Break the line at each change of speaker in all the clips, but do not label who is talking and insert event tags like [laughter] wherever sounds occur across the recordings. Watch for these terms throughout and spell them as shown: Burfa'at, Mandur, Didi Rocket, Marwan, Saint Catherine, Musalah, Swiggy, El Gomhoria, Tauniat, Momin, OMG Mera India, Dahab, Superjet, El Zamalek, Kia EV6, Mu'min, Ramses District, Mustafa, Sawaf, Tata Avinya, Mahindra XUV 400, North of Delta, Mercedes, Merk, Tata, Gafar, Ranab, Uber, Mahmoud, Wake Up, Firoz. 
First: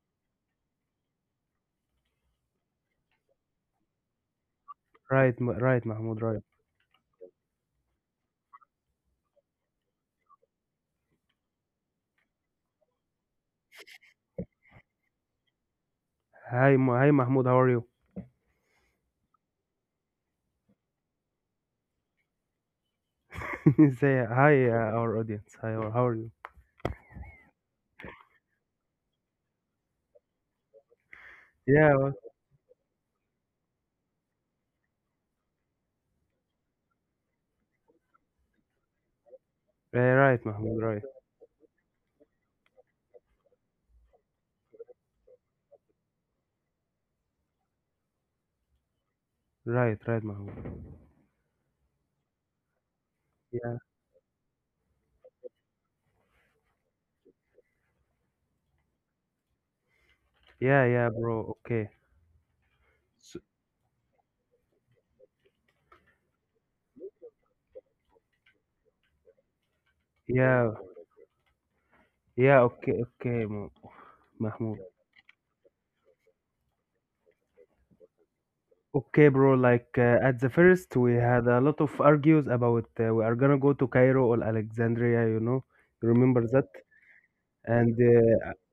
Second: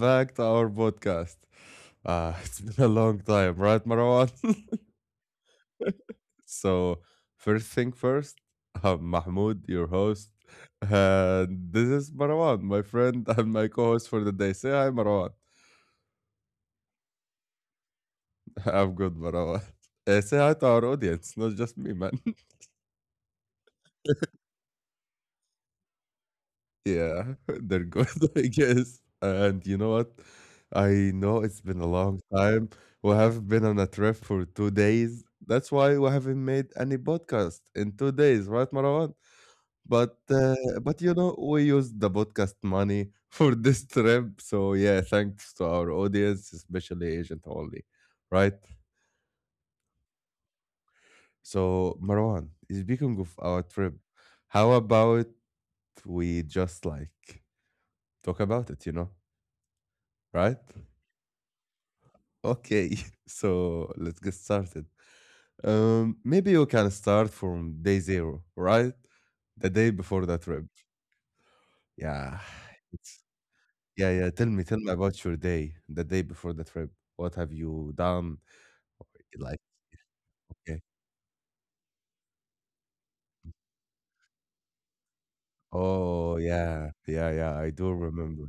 back to our podcast. [laughs] It's been a long time, right, Marwan?
Right, Mahmoud,
[laughs]
right.
So, first thing first, [laughs] I'm Mahmoud, your host, and this is Marwan, my friend [laughs] and my co host for the day. Say hi, Marwan.
Hi, Mahmoud. How are you?
[laughs] I'm good, Marwan. Say hi to our audience, not just me, man.
[laughs] Say hi, our audience. Hi, or how are you?
Yeah, [laughs] they're good, [laughs] I guess. And you know what? I know
Yeah,
it's
well,
been a long time. We have not been on a trip for 2 days. That's why we haven't made any podcast in 2 days, right, Marwan?
right,
But
Mahmoud. Right,
uh, but you know, we used the podcast money [laughs] for this trip. So yeah, thanks to our audience, especially Agent Only, right?
right, Mahmoud.
So Marwan, speaking of
Yeah,
our trip, how about we just like talk about it, right?
yeah, bro. Okay.
Okay,
So,
[laughs] so let's get started. Maybe you can start from day zero, right? The day before the
yeah,
trip.
yeah.
Yeah,
Okay,
[sighs] it's,
okay, Mo-
yeah, yeah. Tell
Mahmoud.
me, tell me about your day, the day before the trip. What have you done?
Okay, bro.
Like,
At the first,
okay.
we had a lot of argues about we are gonna go to Cairo or Alexandria. You know, remember
Oh,
that?
yeah, yeah, yeah.
And
I do remember.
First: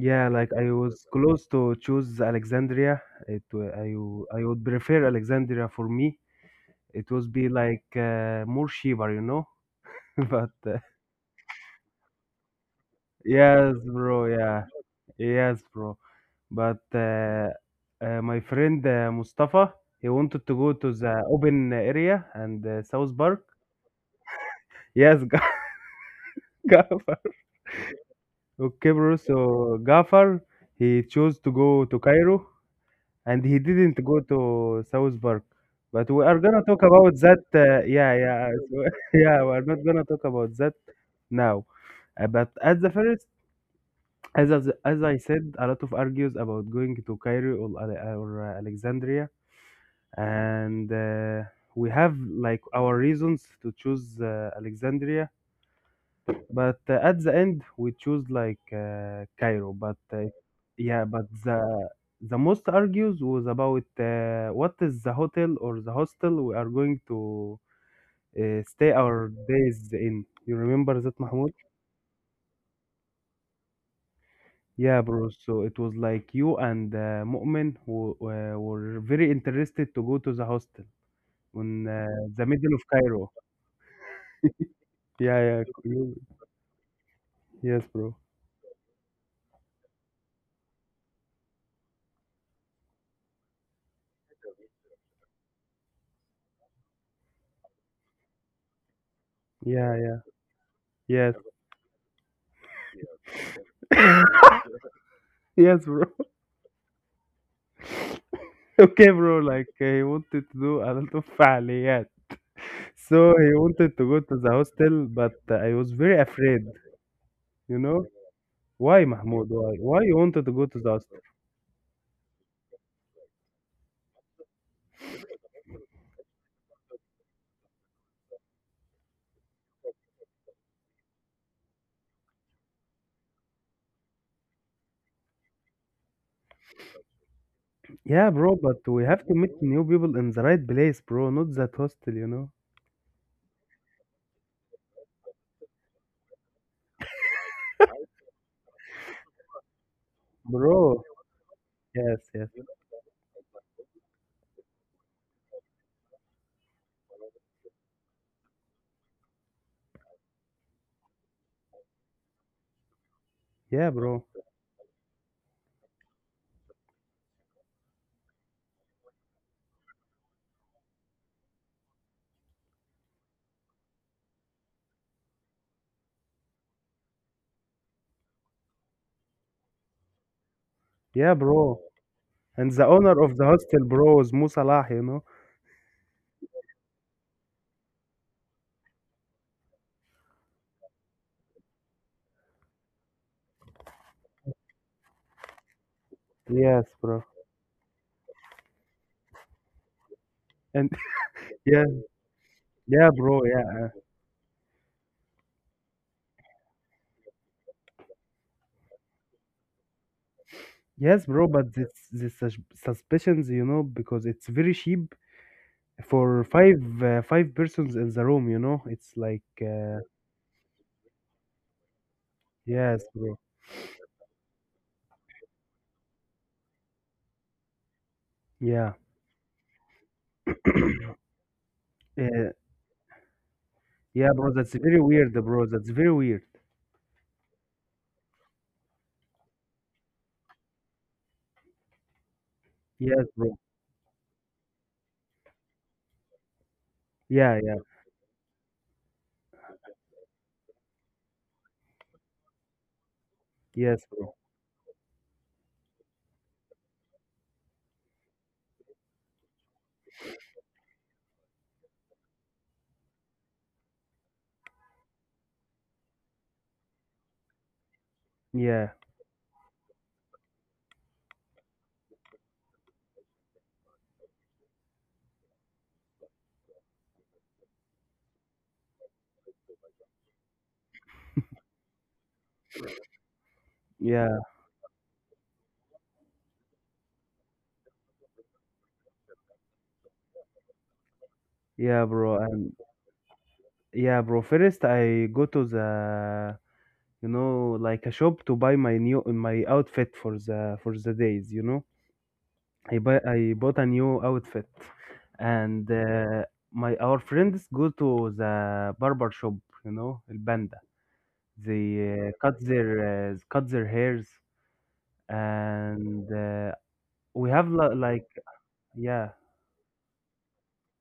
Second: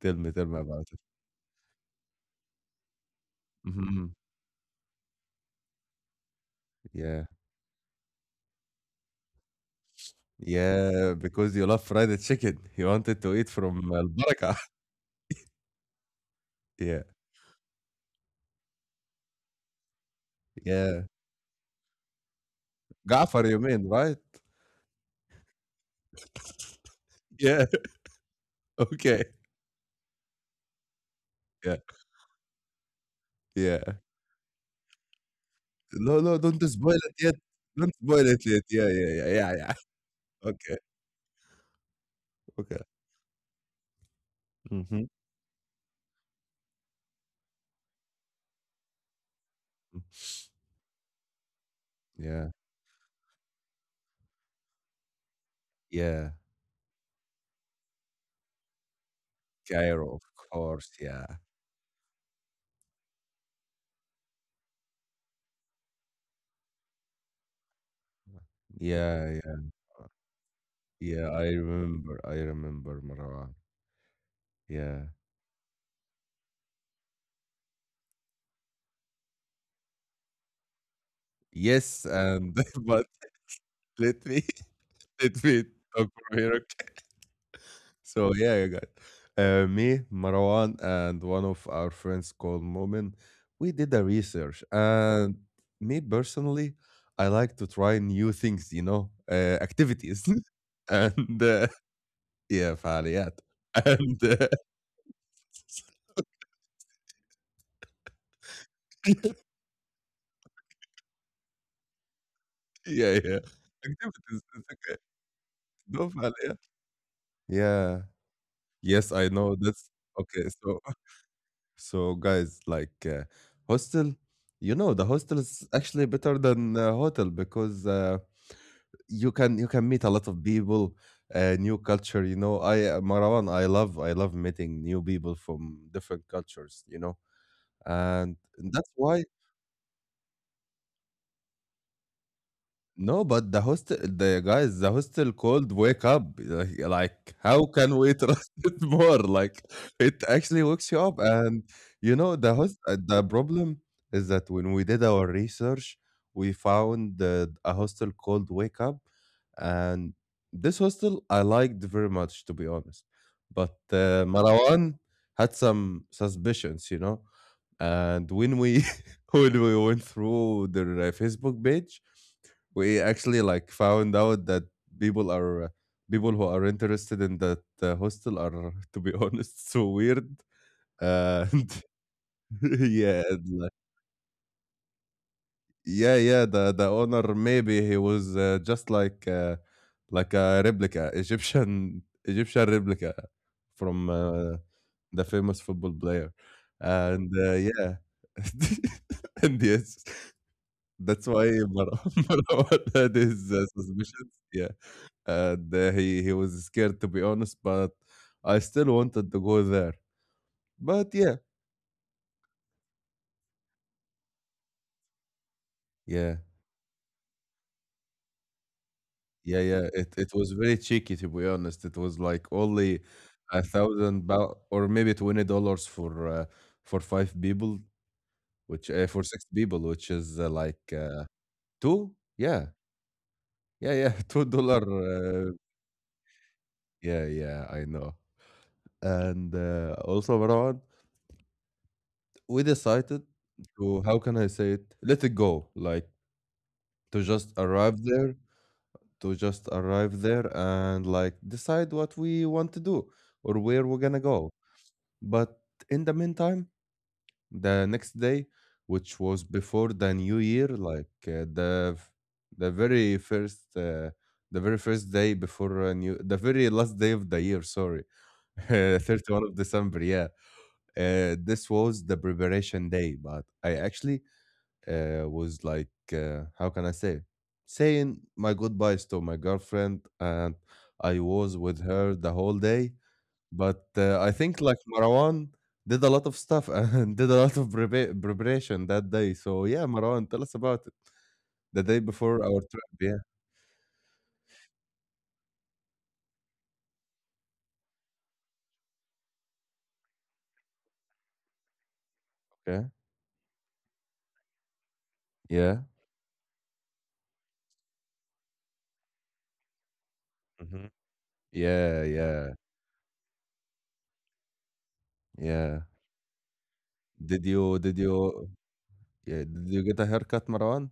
Tell me, tell
like
me
I
about it.
was close to choose Alexandria. It wa- I
hmm
w- I would prefer Alexandria for me. It
Yeah,
would be like more cheaper, you know. [laughs] But
yeah. Because you love fried chicken, [laughs] you wanted to eat
yes,
from Al
bro.
Baraka.
Yeah,
[laughs]
yes, bro. But
Yeah,
my friend Mustafa, he wanted to go to
yeah.
the open area and South Park.
Gafar, you mean, right?
Yes, [laughs] Gafar.
Yeah. [laughs]
Okay, bro.
Okay.
So Gafar, he chose to
Yeah.
go to Cairo and he
Yeah.
didn't go to South Park. But
No,
we
no,
are
don't
gonna talk
spoil it
about
yet.
that.
Don't
Yeah,
spoil it
yeah,
yet. Yeah, yeah, yeah,
[laughs] yeah.
yeah,
We are
yeah.
not gonna talk
[laughs]
about
Okay,
that now. But
okay.
at the first, as as
Mhm.
as I said, a lot of argues about going to Cairo or Alexandria,
Mm.
and we have
Yeah,
like our reasons to choose Alexandria.
yeah.
But At the end, we choose like Cairo. But
Cairo, of course.
Yeah,
Yeah,
but the most argues was about what is the hotel or the hostel we are going to stay
yeah,
our
yeah,
days in. You remember that,
yeah. I
Mahmoud?
remember. I remember Marwan.
Yeah,
Yeah.
bro. So it was like you and Mu'min who, were very interested to go to the hostel in
Yes,
the
and
middle of
[laughs] but
Cairo.
let me [laughs]
Yeah,
let me
yeah,
talk
you-
from here.
yes, bro.
So yeah, you got me, Marwan, and one of our friends called Momin. We did a research, and me personally, I like to try new things,
Yeah, yeah,
activities, [laughs]
yes,
and yeah, فعاليات, and
yes, bro. Okay, bro,
[laughs]
he wanted to do a lot of فعاليات.
yeah,
So
yeah,
he wanted to go to
activities.
the
It's okay.
hostel, but I was
No
very
فعاليات.
afraid, you
Yeah.
know? Why,
Yes, I
Mahmoud?
know.
Why?
That's
Why you
okay.
wanted to go
So,
to the hostel?
[laughs] so guys, like hostel, you know, the hostel is actually better than hotel because. You can meet a lot of people, new culture, you know, I, Marwan, I love meeting new people from different cultures, you know,
Yeah,
and
bro, but
that's
we
why.
have to meet new people in the right place, bro, not that hostel, you know?
No, but the host, the guys, the hostel called "Wake Up." Like, how can we trust [laughs] it more? Like, it actually wakes you
Bro,
up, and you
yes,
know
yes.
the host. The problem is that when we did our research, we found a hostel called "Wake Up," and this hostel I liked very much, to be honest. But
Yeah, bro.
Marwan had some suspicions, you know. And when we [laughs] when we went through their Facebook page, we actually like found out that people are uh, people who are interested in that hostel are, to be [laughs] honest, so weird.
Yeah, bro.
And
And
[laughs]
the owner
yeah
of
and,
the
like,
hostel, bro, is Musalah, you know?
yeah, yeah, the owner, maybe he was just like a replica egyptian [laughs] egyptian replica from the famous football player,
Yes, bro.
and yeah, [laughs] and yes,
And
that's why
[laughs] yeah,
Mar- [laughs] Marwan
yeah,
had his
bro, yeah.
suspicions, yeah. And he was scared, to be honest, but I still wanted to go there. But yeah,
Yes, bro, but this suspicions, you know, because it's very cheap
yeah,
for five persons in the room, you know, it's like
yeah, yeah. It was very cheeky, to be honest. It was like only
yes, bro,
1,000 pound or maybe $20 for five people, which
yeah,
for six people, which is like two,
uh,
yeah, yeah, yeah, [laughs]
yeah,
two
bro, that's
dollar.
very weird,
Uh,
bro, that's very weird.
yeah, yeah, I know. And also, Marwan, we decided
Yes, bro.
to, how can I say it, let it go, like to just
Yeah, yeah,
arrive there to just arrive there and like decide what we want to do or where we're
yes,
gonna
bro.
go. But in the meantime, the next day, which was before the new year, the very first uh, the very first day before new the very last day of the year, sorry, [laughs]
Yeah,
31 of December. Yeah, this was the preparation day, but I actually was like, how can I say, saying my goodbyes to my girlfriend, and I was with her the whole day. But
yeah,
I think like Marwan did a lot of stuff [laughs] and did a lot of preparation that day. So yeah, Marwan, tell us about it. The
yeah,
day
bro.
before
And
our trip. Yeah.
yeah, bro, first I go to the, you know, like a shop to buy my outfit for the days, you know.
Okay.
I bought a new outfit and
Yeah.
my our friends go to the barber shop, you know, el.
hmm
They
Yeah. Yeah.
cut their hairs,
Yeah.
and we
Did
have
you?
li-
Did you?
like yeah.
Yeah. Did you get a haircut, Marwan?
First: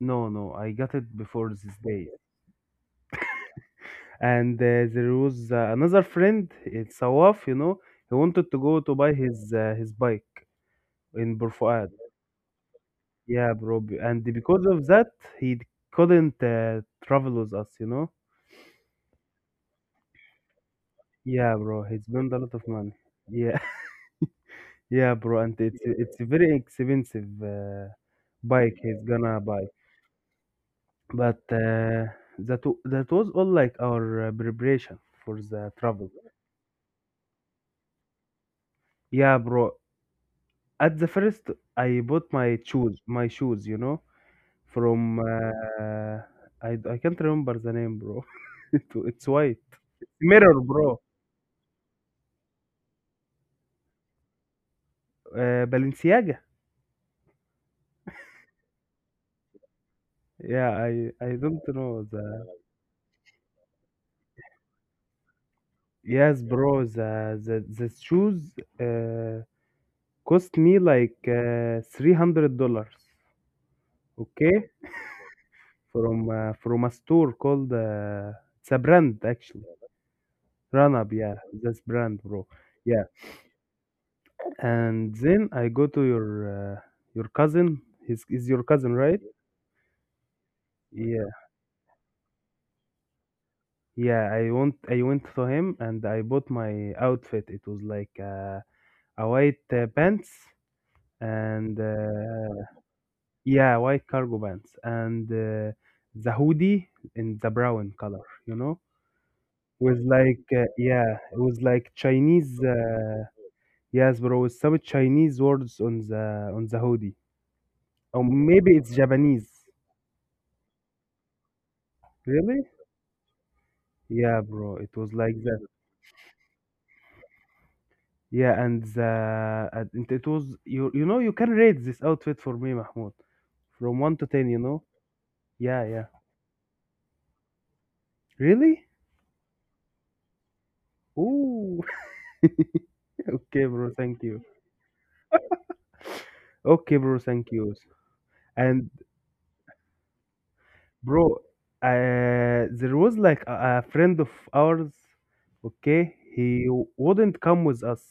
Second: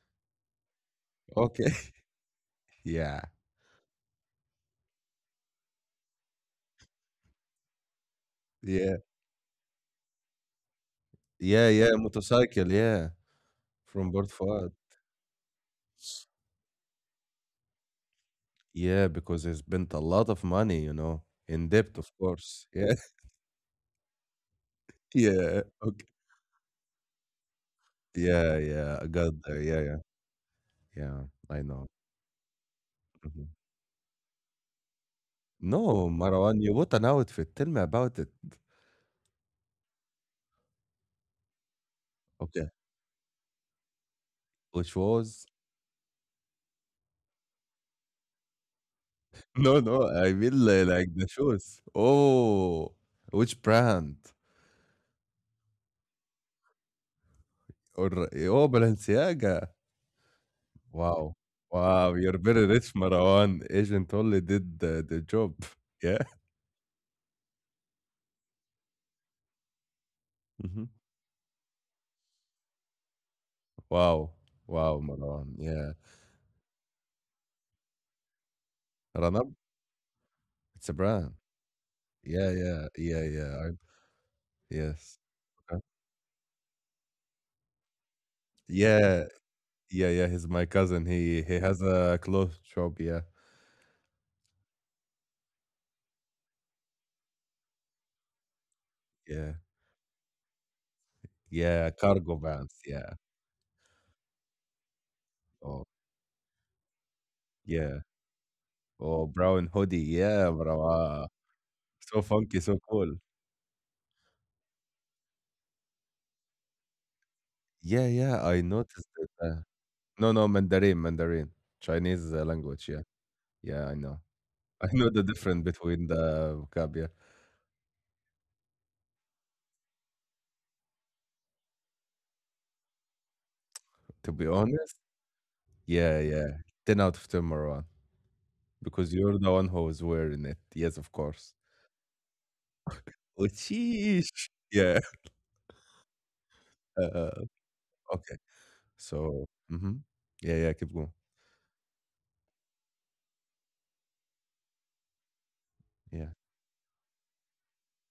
No, no, I got it before
Okay.
this
[laughs]
day.
yeah.
And there was another friend, it's Sawaf, you know, he wanted to go to
Yeah.
buy his bike in Bur.
Yeah. Yeah. Motorcycle. Yeah.
Yeah, bro.
From
And
Port
because
Fahd.
of that, he couldn't travel with us, you know?
Yeah, because they spent a lot of money, you know,
Yeah,
in
bro.
debt,
He
of
spent a lot of
course.
money.
Yeah,
Yeah, [laughs] yeah,
[laughs]
bro. And
yeah,
it's
okay.
it's a very expensive
Yeah,
bike
yeah,
he's
I got
gonna
there.
buy.
Yeah, yeah, yeah,
But
I know.
that that was
Mhm.
all like our preparation for the
No, [laughs]
travel.
Marwan, you bought an outfit. Tell me about it.
Yeah, bro. At the first, I bought my
Okay,
shoes, my shoes, you know,
which
from
was?
I can't remember the name, bro. [laughs] It, it's
[laughs]
white
No, no, I
mirror,
mean
bro.
like the shoes. Oh, which brand?
Balenciaga.
Or oh, Balenciaga.
Yeah, I
Wow,
don't know
wow, you're
the.
very rich, Marwan. Agent only did the job. [laughs] Yeah.
Yes, bro. The shoes uh, cost me
Mhm.
like $300.
Wow,
Okay.
wow, Marwan. Yeah.
From from a store called it's a brand actually,
It's a
Ranab,
brand.
yeah, that's brand, bro,
Yeah, yeah,
yeah.
yeah, yeah. I
And
yes.
then I
Okay.
go to uh, your cousin, his is your cousin, right?
Yeah, yeah, yeah. He's my cousin.
Yeah,
He has a clothes shop. Yeah,
yeah, I went to him and I bought my outfit. It was like a
yeah,
white pants and
yeah. Cargo vans. Yeah.
yeah, white cargo pants and
Oh,
the hoodie in the brown
yeah.
color, you know.
Oh, brown
Was
hoodie.
like
Yeah, bro.
yeah,
Ah,
it was like
so funky,
Chinese.
so cool.
Yes, bro, with some Chinese words on the hoodie.
Yeah,
Or
yeah. I
maybe it's
noticed it.
Japanese.
No, no, Mandarin, Mandarin, Chinese
Really?
language. Yeah, yeah. I know.
Yeah, bro,
[laughs] I
it
know
was
the
like that.
difference between the vocab. Yeah.
Yeah, and the and it was, you know, you can rate this outfit for me, Mahmoud. From one to
To be
ten, you know?
honest.
Yeah, yeah.
Yeah, yeah. Ten out of ten, Marwan.
Really?
Because you're the one who was wearing it. Yes, of course.
Ooh. [laughs]
Which
Okay, bro, thank you.
sheesh. Yeah. [laughs]
Okay, bro,
Uh,
thank you.
okay.
And
So, yeah, yeah, keep going.
bro, there was like a friend of ours, okay?
Yeah,
He wouldn't come with us.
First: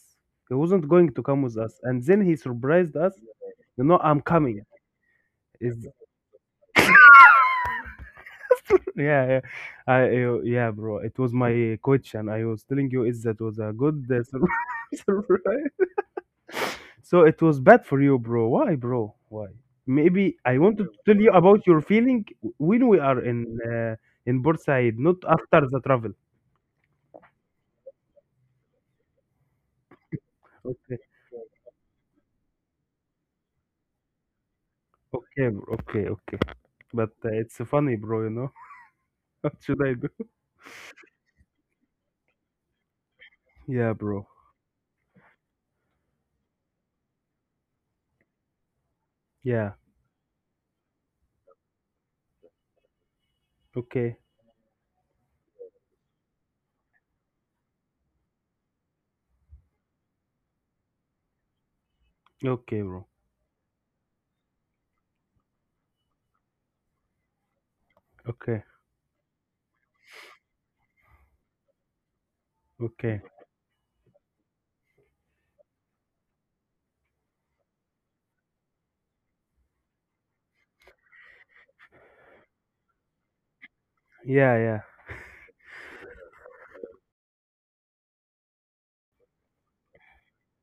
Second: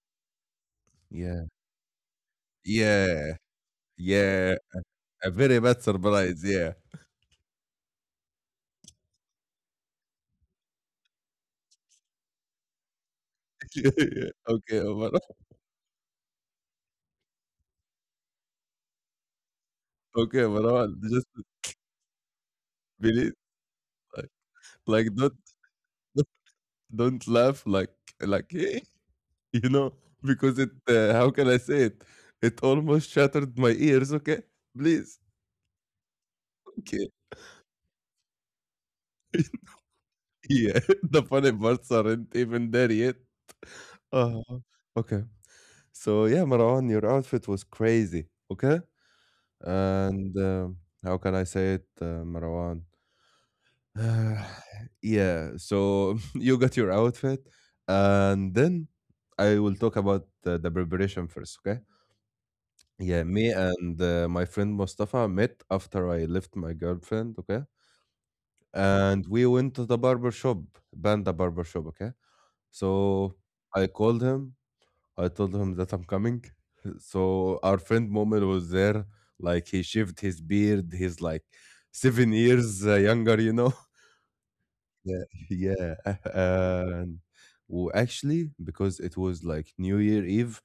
He wasn't going to come
yeah,
with us. And then he surprised us.
yeah,
You know, I'm
yeah.
coming.
A very
Is
bad surprise. Yeah.
[laughs] yeah, yeah, I, yeah, bro. It was my coach, and I was telling you, is that was a good
[laughs] Yeah. Okay,
[laughs]
Omar.
surprise. So it was bad for you, bro. Why, bro? Why? Maybe
Okay,
I wanted
Omar.
to tell
Just
you about your feeling when we are
believe,
uh,
like,
in Bursaid,
like
not after the travel.
don't don't laugh like [laughs] you know because it.
Okay.
How can I say it? It almost shattered my ears. Okay, please.
Okay, bro. Okay, okay.
Okay.
But it's funny, bro, you know? [laughs] What
[laughs]
should I do?
Yeah, [laughs] the funny parts aren't even there yet.
Yeah, bro.
uh Okay. So yeah, Marwan, your outfit was crazy. Okay.
Yeah.
And how can I say it, Marwan?
Okay.
[sighs] yeah. So [laughs] you got your outfit, and then I will talk about the preparation first. Okay.
Okay, bro.
Yeah, me and my friend Mustafa met after I left my girlfriend. Okay.
Okay.
And we went to the barber shop, Banda barber shop. Okay.
Okay.
So I called him, I told him that I'm coming. [laughs] So our friend Momin was there. Like he shaved his beard. He's like 7 years younger.
Yeah, yeah.
[laughs] Yeah, yeah. [laughs] And actually, because it was like New Year Eve,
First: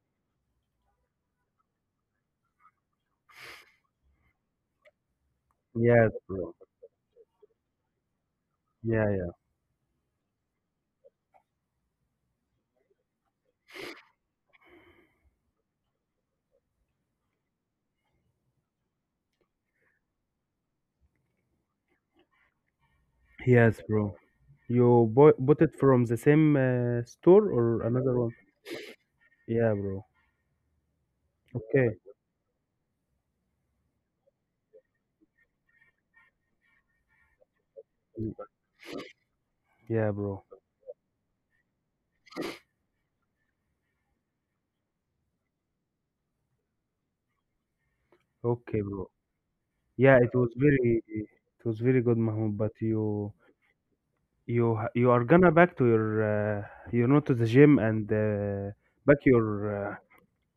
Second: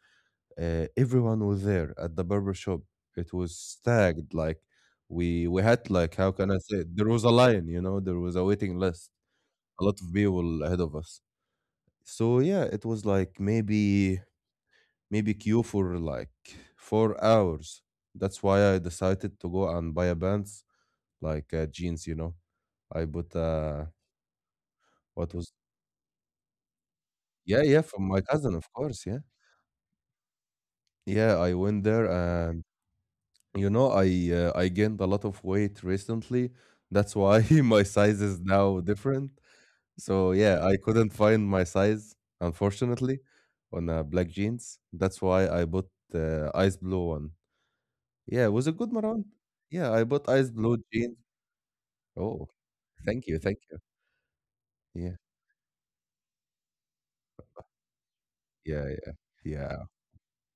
everyone was there at the barber shop. It was stacked. Like we had,
Yes,
like, how can
bro.
I say it? There was a line, you know. There was a waiting
Yeah,
list.
yeah.
A lot of people ahead of us. So yeah, it was like maybe queue for like 4 hours. That's why I decided to go and buy a pants, like jeans, you know. I bought
Yes, bro. You
what
bought
was,
bought it from the same store
yeah,
or
yeah, from
another
my
one?
cousin, of course, yeah.
Yeah, bro.
Yeah, I went
Okay.
there, and you know, I gained a lot of weight recently. That's why [laughs] my size is now different.
Yeah,
So
bro.
yeah, I couldn't find my size, unfortunately, on black jeans. That's why I bought the ice blue one. Yeah, was it
Okay,
good,
bro.
Marwan? Yeah, I
Yeah,
bought
it was
ice blue
very,
jeans.
it was very good,
Oh,
Mahmoud, but
thank
you,
you, thank you.
you
Yeah,
are gonna back to your you know, to the gym and
yeah, yeah,
back
yeah.
your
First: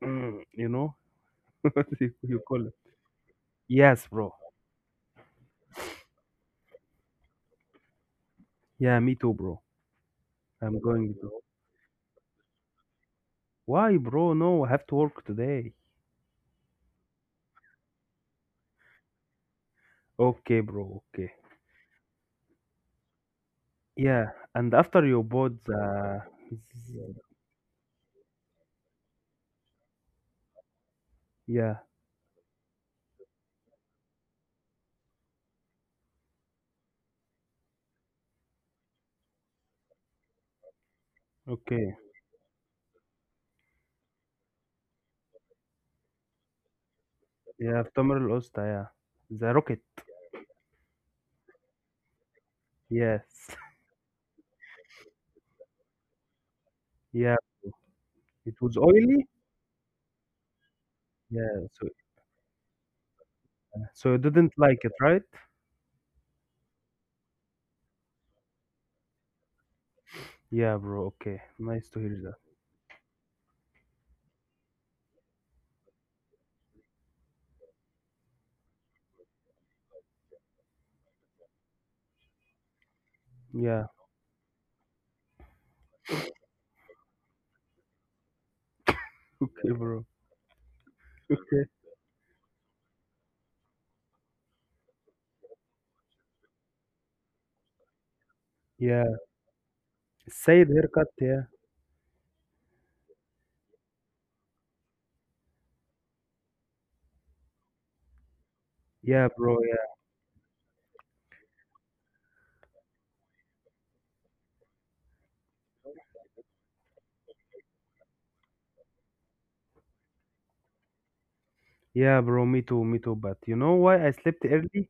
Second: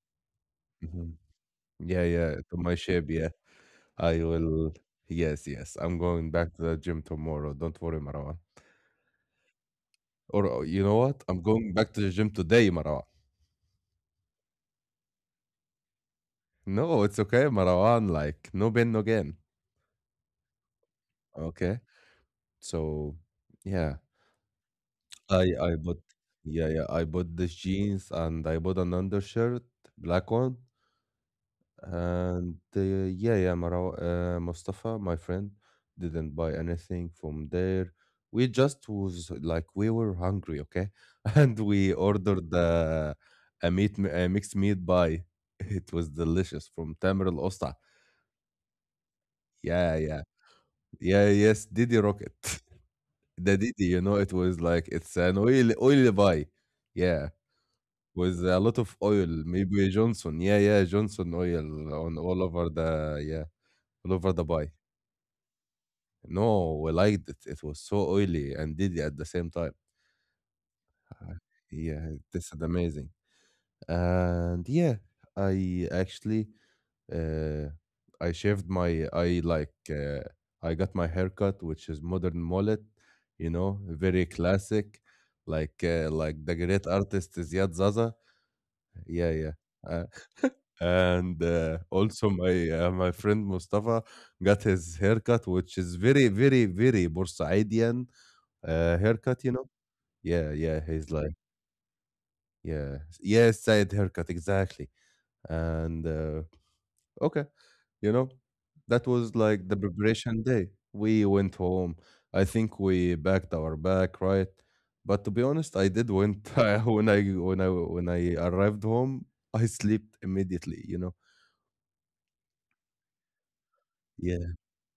uh, [clears throat] you know
Mhm.
[laughs]
Yeah,
you
yeah,
you
to
call it.
my shape, yeah.
Yes,
I
bro.
will. Yes, yes. I'm going back to the gym tomorrow. Don't worry, Marwan.
Yeah, me too, bro.
Or
I'm
you know
going
what?
to.
I'm going back to the gym today, Marwan.
Why, bro? No, I have to work today.
No, it's okay, Marwan. Like no pain, no gain.
Okay, bro. Okay.
Okay. So, yeah,
Yeah, and after you
I
bought
I bought,
the,
yeah, yeah, I bought these jeans, and I bought an undershirt, black one.
yeah,
And yeah, yeah, Mustafa, my friend, didn't buy anything from there. We just was like we were hungry, okay, [laughs] and we
okay,
ordered a mixed meat pie. [laughs] It was delicious from Tamer Al Osta.
yeah, في تمر القسطة, yeah, the
Yeah,
rocket,
yeah, yeah, yes, Didi Rocket, [laughs]
yes,
the Didi. You know, it was like it's an oily pie. Yeah,
[laughs] yeah,
with a lot
it
of
was
oil,
oily,
maybe Johnson. Yeah, yeah, Johnson
yeah,
oil
so
on all over the, yeah, all
so you
over the
didn't
pie.
like it, right?
No, well, I liked it. It was so oily and dizzy at the same time.
Yeah, bro.
Uh,
Okay, nice to
Yeah,
hear that.
this is amazing. And yeah, I actually uh I shaved my I I got my haircut, which is modern mullet, you know,
Yeah,
very classic, like the great artist Ziad Zaza. Yeah,
[laughs]
yeah.
okay,
Uh,
bro.
and also my friend Mustafa got his haircut, which is very, very, very Borsaidian.
Yeah,
Haircut, you know? Yeah,
Said
yeah. He's
haircut,
like,
yeah,
yeah, yes, Said haircut, exactly. And okay, you know, that
yeah,
was
bro.
like the
Yeah,
preparation day. We went home. I think we backed our back, right? But to be honest, I did went [laughs] when I arrived home, I slept immediately, you know?
yeah, bro. Me too, me too. But you know why I slept
Yeah.
early?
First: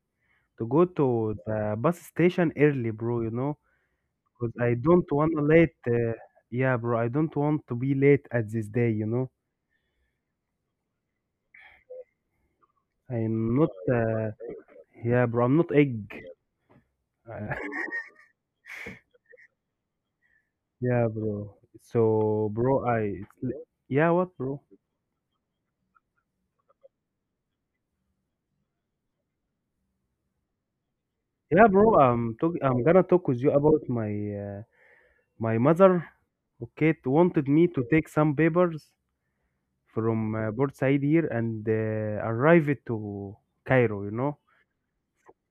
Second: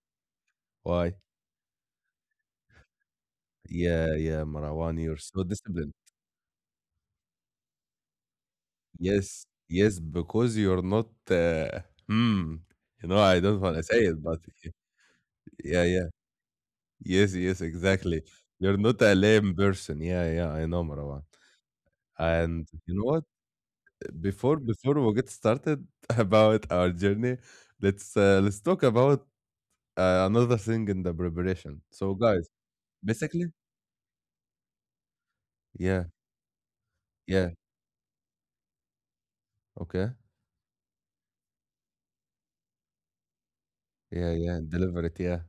To go
Why?
to the bus station early, bro, you know,
Yeah, yeah,
because I
Marwan,
don't
you're
want to
so
late.
disciplined.
Yeah, bro, I don't want to be late at this day, you know.
Yes, yes, because you're not. Hmm. You know, I
I'm
don't
not,
want to say it, but
yeah, bro, I'm not
yeah, yeah.
egg.
Yes,
Uh,
yes, exactly. You're not a lame person. Yeah, yeah, I
[laughs]
know,
yeah,
Marwan.
bro. So,
And
bro,
you know
I,
what?
yeah, what,
Before
bro?
before we get started [laughs] about our journey, let's talk about another thing in the
Yeah,
preparation.
bro,
So, guys,
I'm gonna talk with
basically,
you about my, uh, my mother.
yeah,
Okay, wanted
yeah,
me to take some papers
okay,
from Port Said here and arrive it to Cairo, you
yeah,
know.
yeah, deliver it, yeah,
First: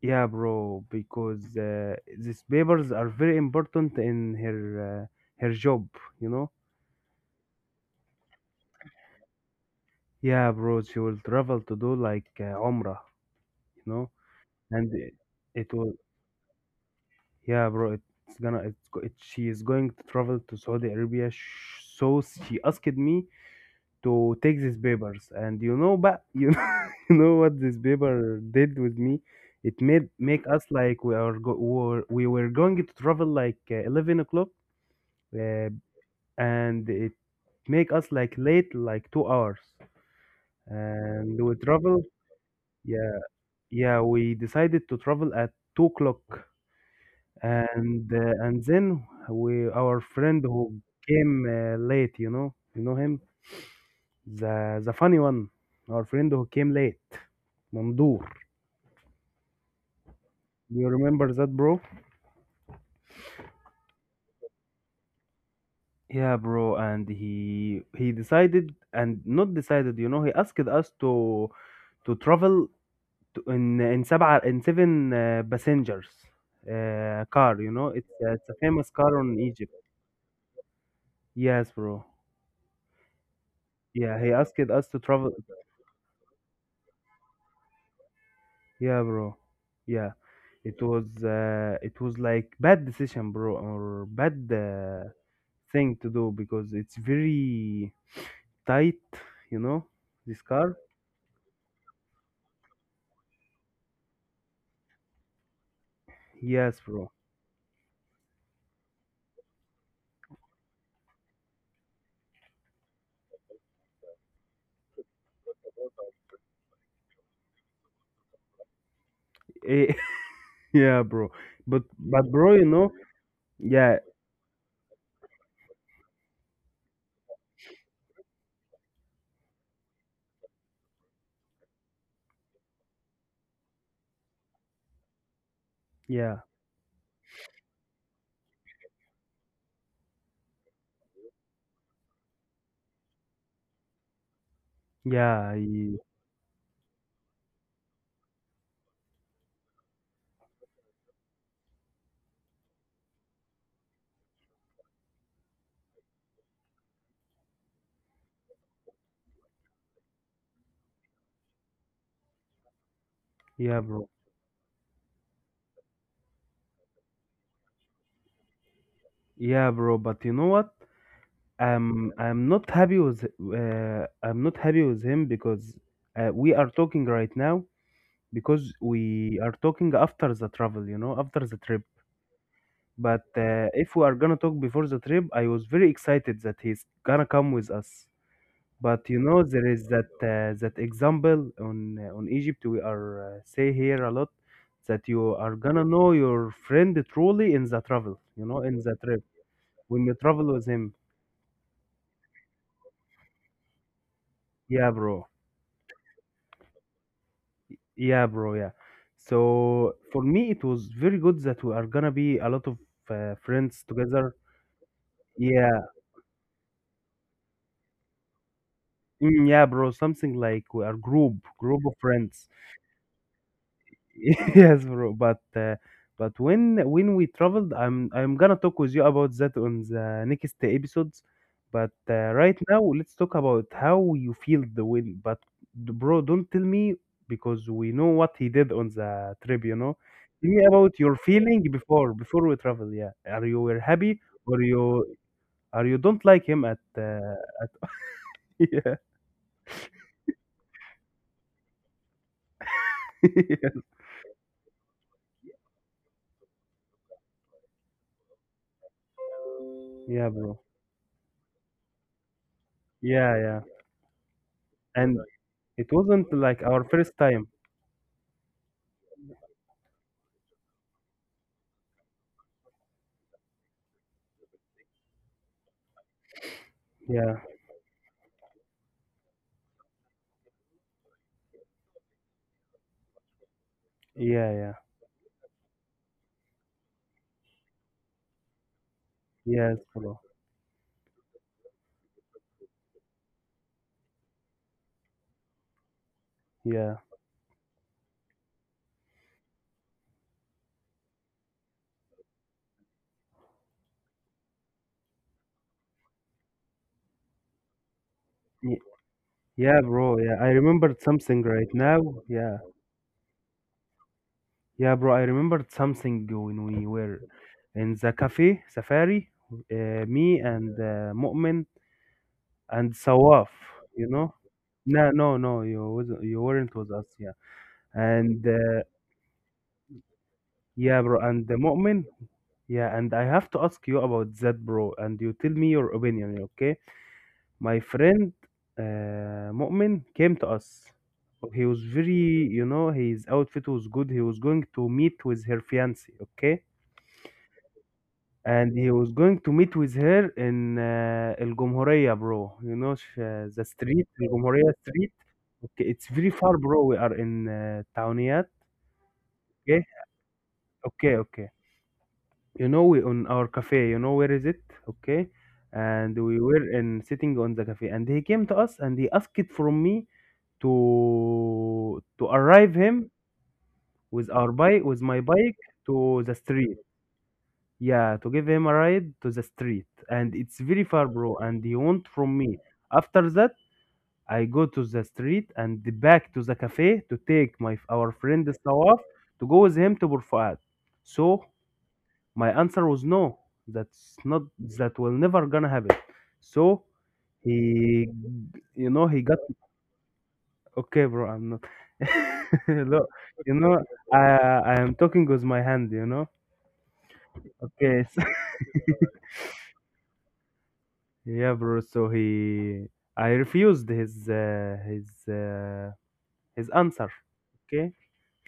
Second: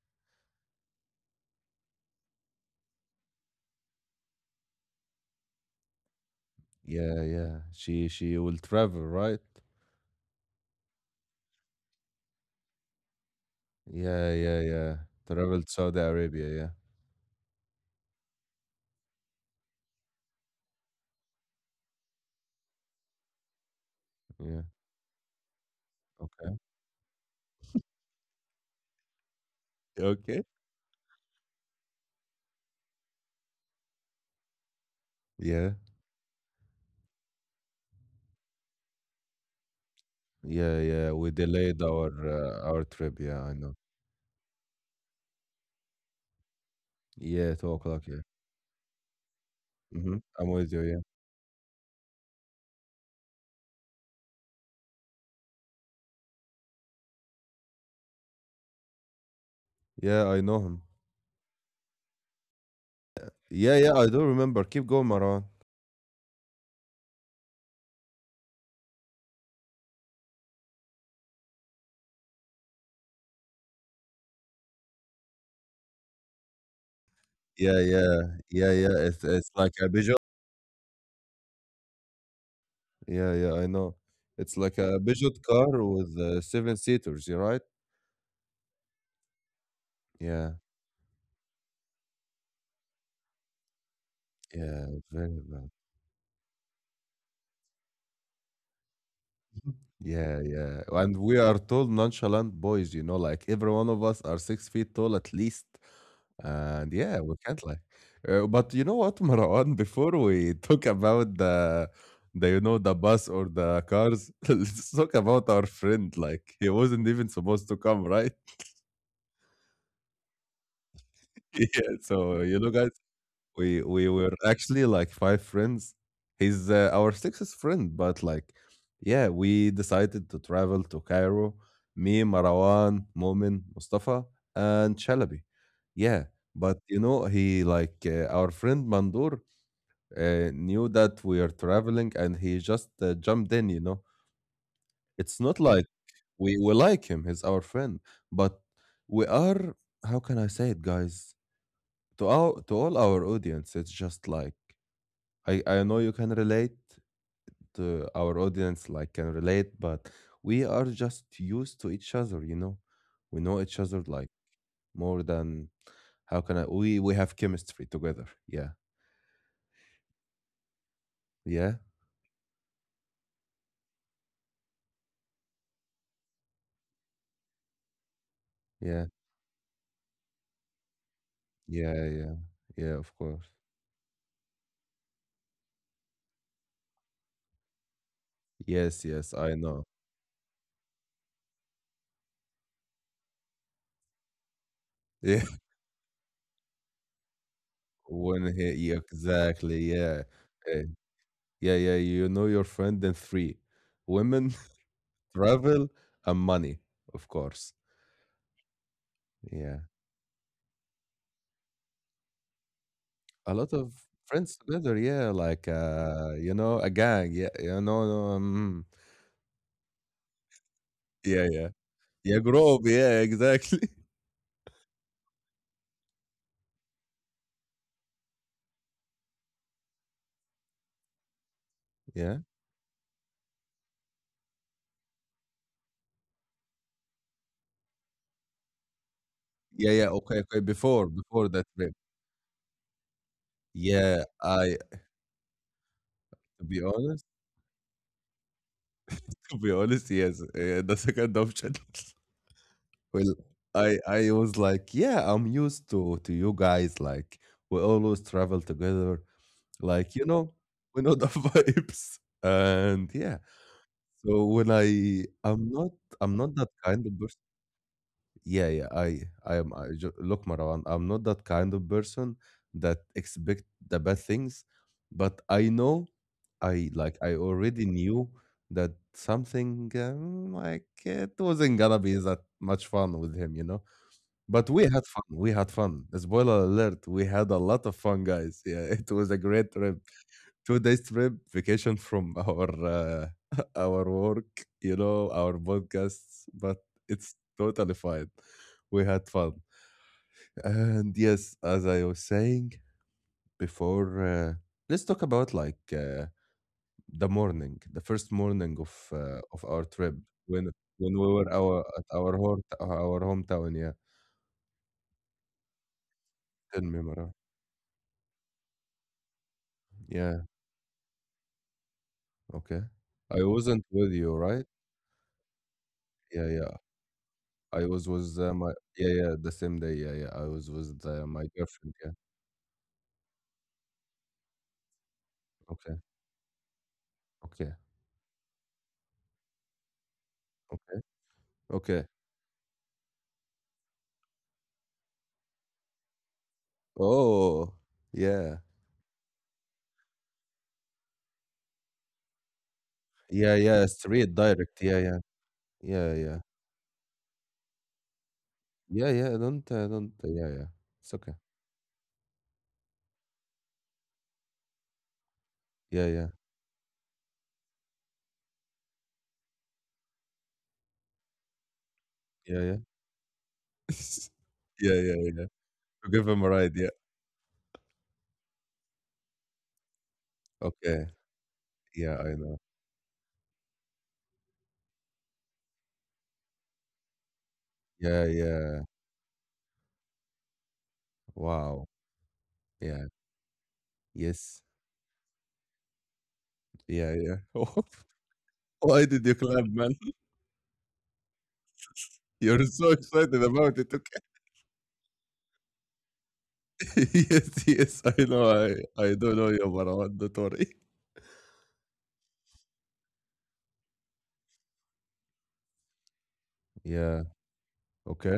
Yeah, bro, because these papers are very important in her her job, you know.
yeah, yeah. She will travel, right?
Yeah, bro, she will travel to do like Umrah, you know,
Yeah, yeah, yeah.
and it,
Travel to
it will.
Saudi Arabia, yeah,
Yeah, bro, it's gonna. She is going to travel to Saudi Arabia, so she asked me to take
yeah.
these papers, and you know, but [laughs]
Okay,
you know what this paper did with me. It made
okay,
make us like we are go- we were going to travel like 11 o'clock, uh,
yeah.
and it make us like late like 2 hours.
Yeah, yeah. We
And
delayed our
yeah
trip. Yeah, I know.
yeah we decided to travel at 2 o'clock.
Yeah, 2 o'clock.
And
Yeah.
and then we, our
Mm-hmm.
friend
I'm with
who
you. Yeah.
came late, you know, you know him, the funny one, our friend who came late, Mandur.
Yeah, I know him.
You remember that, bro?
Yeah, yeah. I do remember. Keep going, Maran.
Yeah, bro. And he decided and not decided. You know, he asked us to travel to- in seven passengers car. You
Yeah,
know,
yeah,
it's a
yeah,
famous
yeah. It's
car on
it's like
Egypt.
a Peugeot.
Yes, bro.
Yeah, yeah. I know.
Yeah, he
It's
asked
like
us
a
to travel.
Peugeot car with seven seaters. You're right.
Yeah, bro. Yeah,
Yeah,
it was like bad decision, bro, or bad
yeah. Very bad.
thing to do because it's very tight. You know,
Yeah,
this car.
yeah. And we are tall, nonchalant boys. You know, like every one of us are 6 feet tall at least.
Yes,
And
bro.
yeah, we can't lie. But you know what, [laughs] Marwan, before we talk about the you know the bus or the cars, [laughs] let's talk about our friend. Like he wasn't even supposed to come, right?
Eh, [laughs] yeah, bro.
[laughs] Yeah.
But
So
bro,
you
you
know, guys,
know,
we
yeah,
we were actually like five friends. He's our sixth friend, but like, yeah, we decided to travel to Cairo. Me, Marwan, Momin, Mustafa, and Chalabi. Yeah,
yeah,
but you know, he like our friend Mandur, knew that we are traveling and he just jumped in. It's
yeah,
not like
y-
we like him, he's our friend, but we are, how can I say it, guys? To all our audience, it's just like, I know you can relate to our audience, like, can relate, but we are just used to each other. We know each
yeah,
other
bro.
like more than, how can I, we have chemistry together. Yeah.
Yeah, bro. But you know what?
Yeah.
I'm not happy with him because we are talking right now because
Yeah.
we are talking after the travel, you know, after the trip.
Yeah. Yeah. Yeah.
But
Of course.
If we are gonna talk before the trip, I was very excited that he's gonna come with us. But
Yes,
you know,
yes, I
there is
know.
that that example on Egypt we are say here a lot that you
Yeah,
are
[laughs]
gonna know your friend truly in the travel, you know,
when
in
he
the
yeah,
trip
exactly,
when you
yeah,
travel with him.
Eh, yeah, yeah. You know your friend and three women,
Yeah, bro.
[laughs] travel, and money, of course.
Yeah, bro, yeah.
Yeah,
So for me, it was very good that we are gonna be a lot of
a lot
friends
of
together.
friends together. Yeah, like
Yeah,
a gang. Yeah, no,
yeah, bro. Something like we are
yeah, yeah,
group of
yeah.
friends.
Group. Yeah, exactly.
[laughs]
[laughs]
Yes, bro. But when we traveled, I'm gonna talk with you about that on the next episodes. But
yeah,
Right now, let's talk about how you feel the win. But bro, don't tell me because we know what he did on the trip. You know,
yeah, yeah. Okay,
tell me
okay.
about
Before,
your
before
feeling
that trip.
before we travel. Yeah, are you were happy
Yeah,
or
I.
you are you don't like
To
him
be
at
honest,
uh, at [laughs] yeah
[laughs] to be honest, yes, the second option. [laughs] Well,
[laughs]
I was like, yeah, I'm used to you guys. Like we always travel together. Like
yeah,
you
bro,
know, [laughs] we know the [laughs] vibes. And
yeah,
yeah,
yeah,
so when
and
I
it wasn't
I'm
like
not that
our first
kind of person.
time.
Yeah, yeah. I am. Look, Marwan. I'm not that kind of person that expect the bad things, but I know I like
Yeah.
I already knew that something like it wasn't gonna be that much fun with him.
Yeah, yeah.
But we had fun. We had fun. Spoiler alert, we had a lot of fun, guys. Yeah, [laughs] it was a
Yes,
great trip.
bro.
2 days trip, vacation from our [laughs] our work, our podcasts, but
Yeah.
it's totally fine. We had fun. And yes, as I was saying before, let's talk about like the morning, the first
Y-
morning of
Yeah,
our
bro.
trip
Yeah, I
when
remembered
when we
something
were
right
our
now.
at our
Yeah.
home our hometown, yeah.
Yeah, bro. I remembered something when we
Tell me,
were
Mara.
in the cafe, safari, me
Yeah.
and Mu'min
Okay.
and Sawaf,
I wasn't
you
with
know?
you, right?
No, no, no. You wasn't, you
Yeah,
weren't
yeah.
with us. Yeah.
I was
And
with
uh,
my yeah, yeah, the same day. Yeah, yeah. I was
yeah,
with
bro. And the
my
Mu'min.
girlfriend. Yeah.
Yeah, and I have to ask you about that, bro. And you tell me your
Okay.
opinion, okay? My
Okay.
friend Mu'min came to us.
Okay.
He was
Okay.
very, his outfit was good. He was going to meet with her fiance, okay?
Oh, yeah.
And he was going to meet with her in El Gomhoria, bro. You know, the
Yeah, yeah.
street, El
Straight
Gomhoria
direct. Yeah,
street.
yeah.
Okay, it's
Yeah,
very
yeah.
far, bro. We are in Tauniat.
Yeah, yeah. Don't,
Okay,
uh, don't. Yeah, yeah.
okay,
It's okay.
okay. You know, we on our cafe. You know where is it? Okay, and
Yeah, yeah.
we were in sitting on the cafe, and he came to us and he asked it from me to
Yeah,
arrive
yeah.
him with
[laughs]
our bike with
yeah,
my
yeah,
bike
yeah.
to
To
the
give him a
street,
ride. Yeah.
yeah, to give him a ride to the street, and it's very far,
Okay.
bro, and he want
Yeah,
from
I
me,
know.
after that, I go to the street and back to the cafe to take my our
Yeah,
friend
yeah.
Sawaf to go with him to Burfa'at, so
Wow.
my answer was
Yeah.
no. That's not,
Yes.
that will never gonna happen. So
Yeah, yeah. [laughs]
he, you know,
Why
he
did
got.
you clap, man?
Okay, bro, I'm not. [laughs]
You're so
Look,
excited
you know,
about it,
I
okay?
I am talking with my hand, you know.
[laughs] Yes,
Okay,
yes, I know. I
[laughs]
I do not know you, Marwan. Don't worry. [laughs]
yeah, bro. So he, I refused his his answer.
Yeah,
Okay,
okay.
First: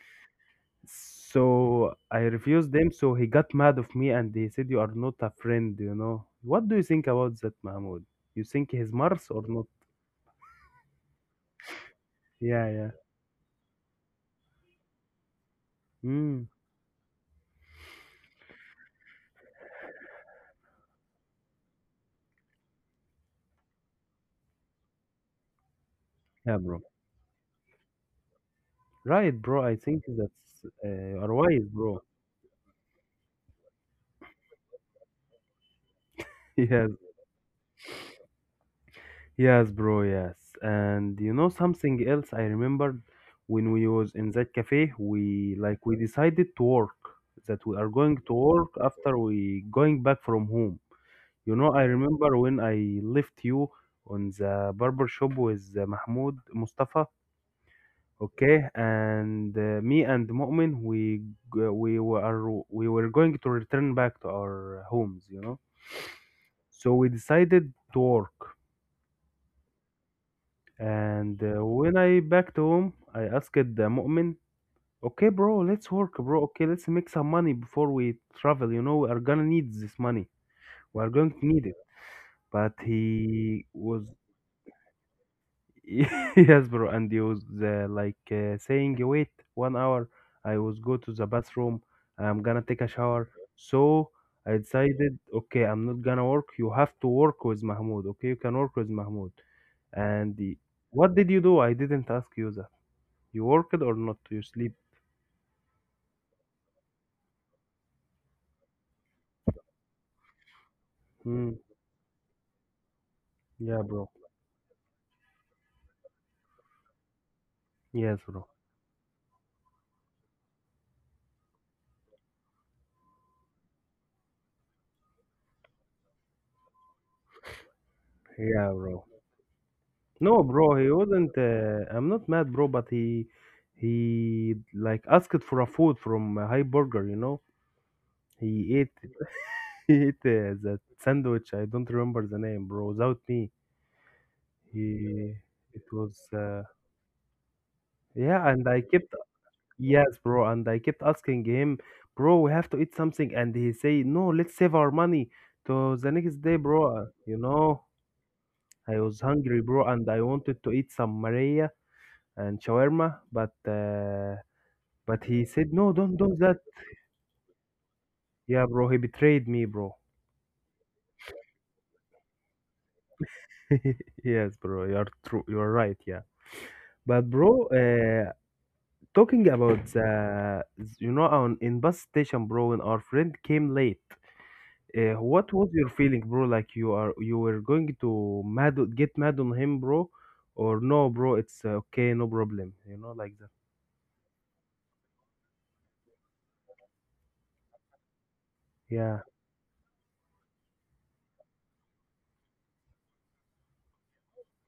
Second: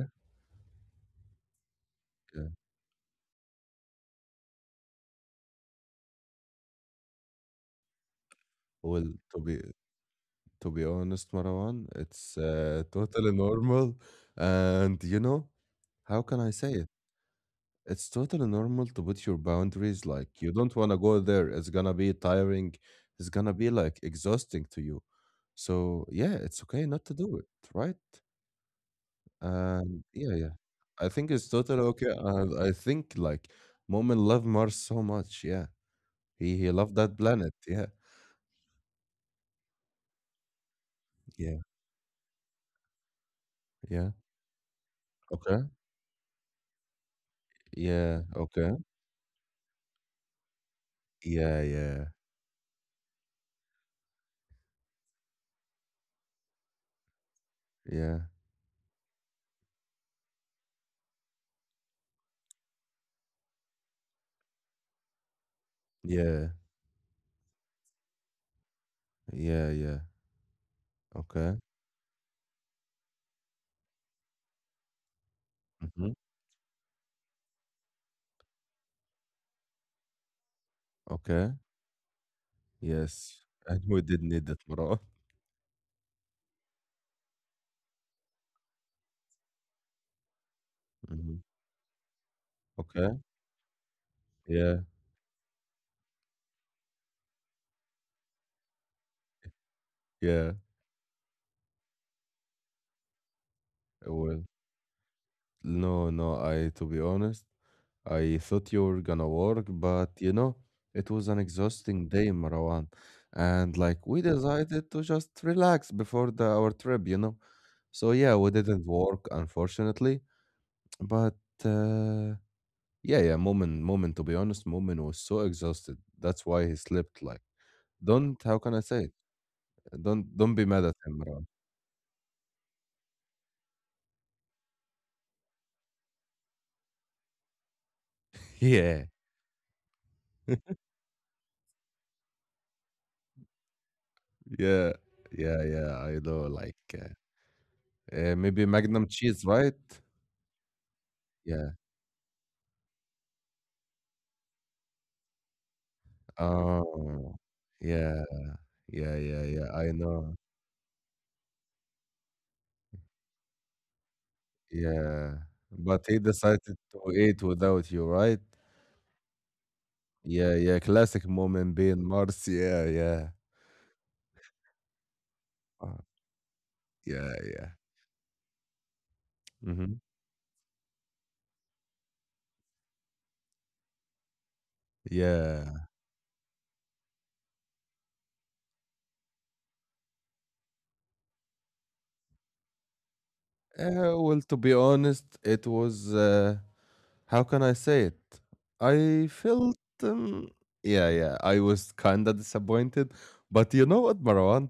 so I
Yeah.
refused him. So he got mad of me, and he said, "You are not a friend, you know." What do you think about that, Mahmoud? You think he's
Well,
Mars
to
or
be
not?
to be honest, Marwan, it's
Yeah, yeah.
totally normal. And you know, how can
Mm,
I say it? It's totally normal to put your boundaries. Like you don't want to go there. It's gonna be tiring. It's gonna be like exhausting to you. So yeah,
yeah,
it's
bro.
okay not to do it, right?
Right, bro. I
And
think
yeah, yeah.
that's
I
you
think
are
it's
wise,
totally
bro.
okay. And I think like Moment loved Mars so much. Yeah. He
[laughs]
he
Yeah,
loved that planet. Yeah.
yes, bro, yes. And you know
Yeah.
something else I remembered when we
Yeah.
was in that cafe, we
Okay.
like we decided to work, that we are going
Yeah.
to work
Okay.
after we going back from home. You
Yeah.
know, I
Yeah.
remember when I left you on the barber shop with Mahmoud Mustafa,
Yeah.
okay? And me and Mu'min, we were going to return back to our homes, you know?
Yeah.
So we decided to work.
Yeah. Yeah.
And
Okay.
uh, when I back to home, I asked the Mu'min, okay, bro, let's
Hmm.
work, bro. Okay, let's make some money before we travel. You know, we are gonna need this money. We are going to
Okay.
need it. But
Yes. [laughs]
he
And we
was,
did need that, Marwan.
[laughs] yes, bro. And he was like saying, wait, one hour. I was go to the
Hmm.
bathroom. I'm gonna take a
Okay.
shower. So I
Yeah.
decided, okay, I'm not gonna work. You have to work with Mahmoud. Okay, you can work with Mahmoud. And
Yeah.
what did you do? I didn't ask you. You worked or not? You
Well,
sleep?
no, no. I, to be honest, I thought you were gonna work, but it was an
Mm,
exhausting day, Marwan. And
yeah,
like
bro.
we decided to just relax before the our trip. So
Yes,
yeah,
bro.
we didn't work, unfortunately. But uh yeah, yeah, Moment, to be honest, Moment was so exhausted. That's why he slept like don't how can
Yeah,
I say
bro.
it? Don't
No,
don't be
bro.
mad
He
at him,
wasn't.
Marwan.
I'm not mad, bro. But he like asked for a food from a high burger. You know,
[laughs]
he ate.
Yeah.
[laughs] He ate that sandwich. I don't remember the name, bro. Without me,
Yeah.
he.
Yeah,
It
yeah,
was.
I know like
Yeah,
maybe
and I
Magnum
kept.
cheese, right?
Yes, bro. And I kept asking
Yeah.
him, bro. We have to eat something, and he say, no. Let's save our money to the next day, bro.
Oh,
You know.
yeah,
I
yeah,
was
yeah,
hungry,
yeah.
bro,
I
and I
know.
wanted to eat some Maria and shawarma, but
Yeah,
he said, "No,
but
don't
he
do that."
decided to eat without you, right?
Yeah, bro, he betrayed me, bro.
Yeah, yeah. Classic mom and bean Mars. Yeah, yeah,
[laughs] Yes, bro, you are true. You are right.
uh,
Yeah, but
yeah,
bro,
yeah.
talking about
Hmm.
on in bus station, bro, when our friend came late, what was
Yeah.
your feeling, bro? Like you were going to mad get mad on him, bro, or no, bro? It's okay, no problem. You know, like that.
Well, to be honest, it was. How can I say it?
Yeah,
I felt. Um, yeah, yeah. I was kind of disappointed, but you know what, Marwan?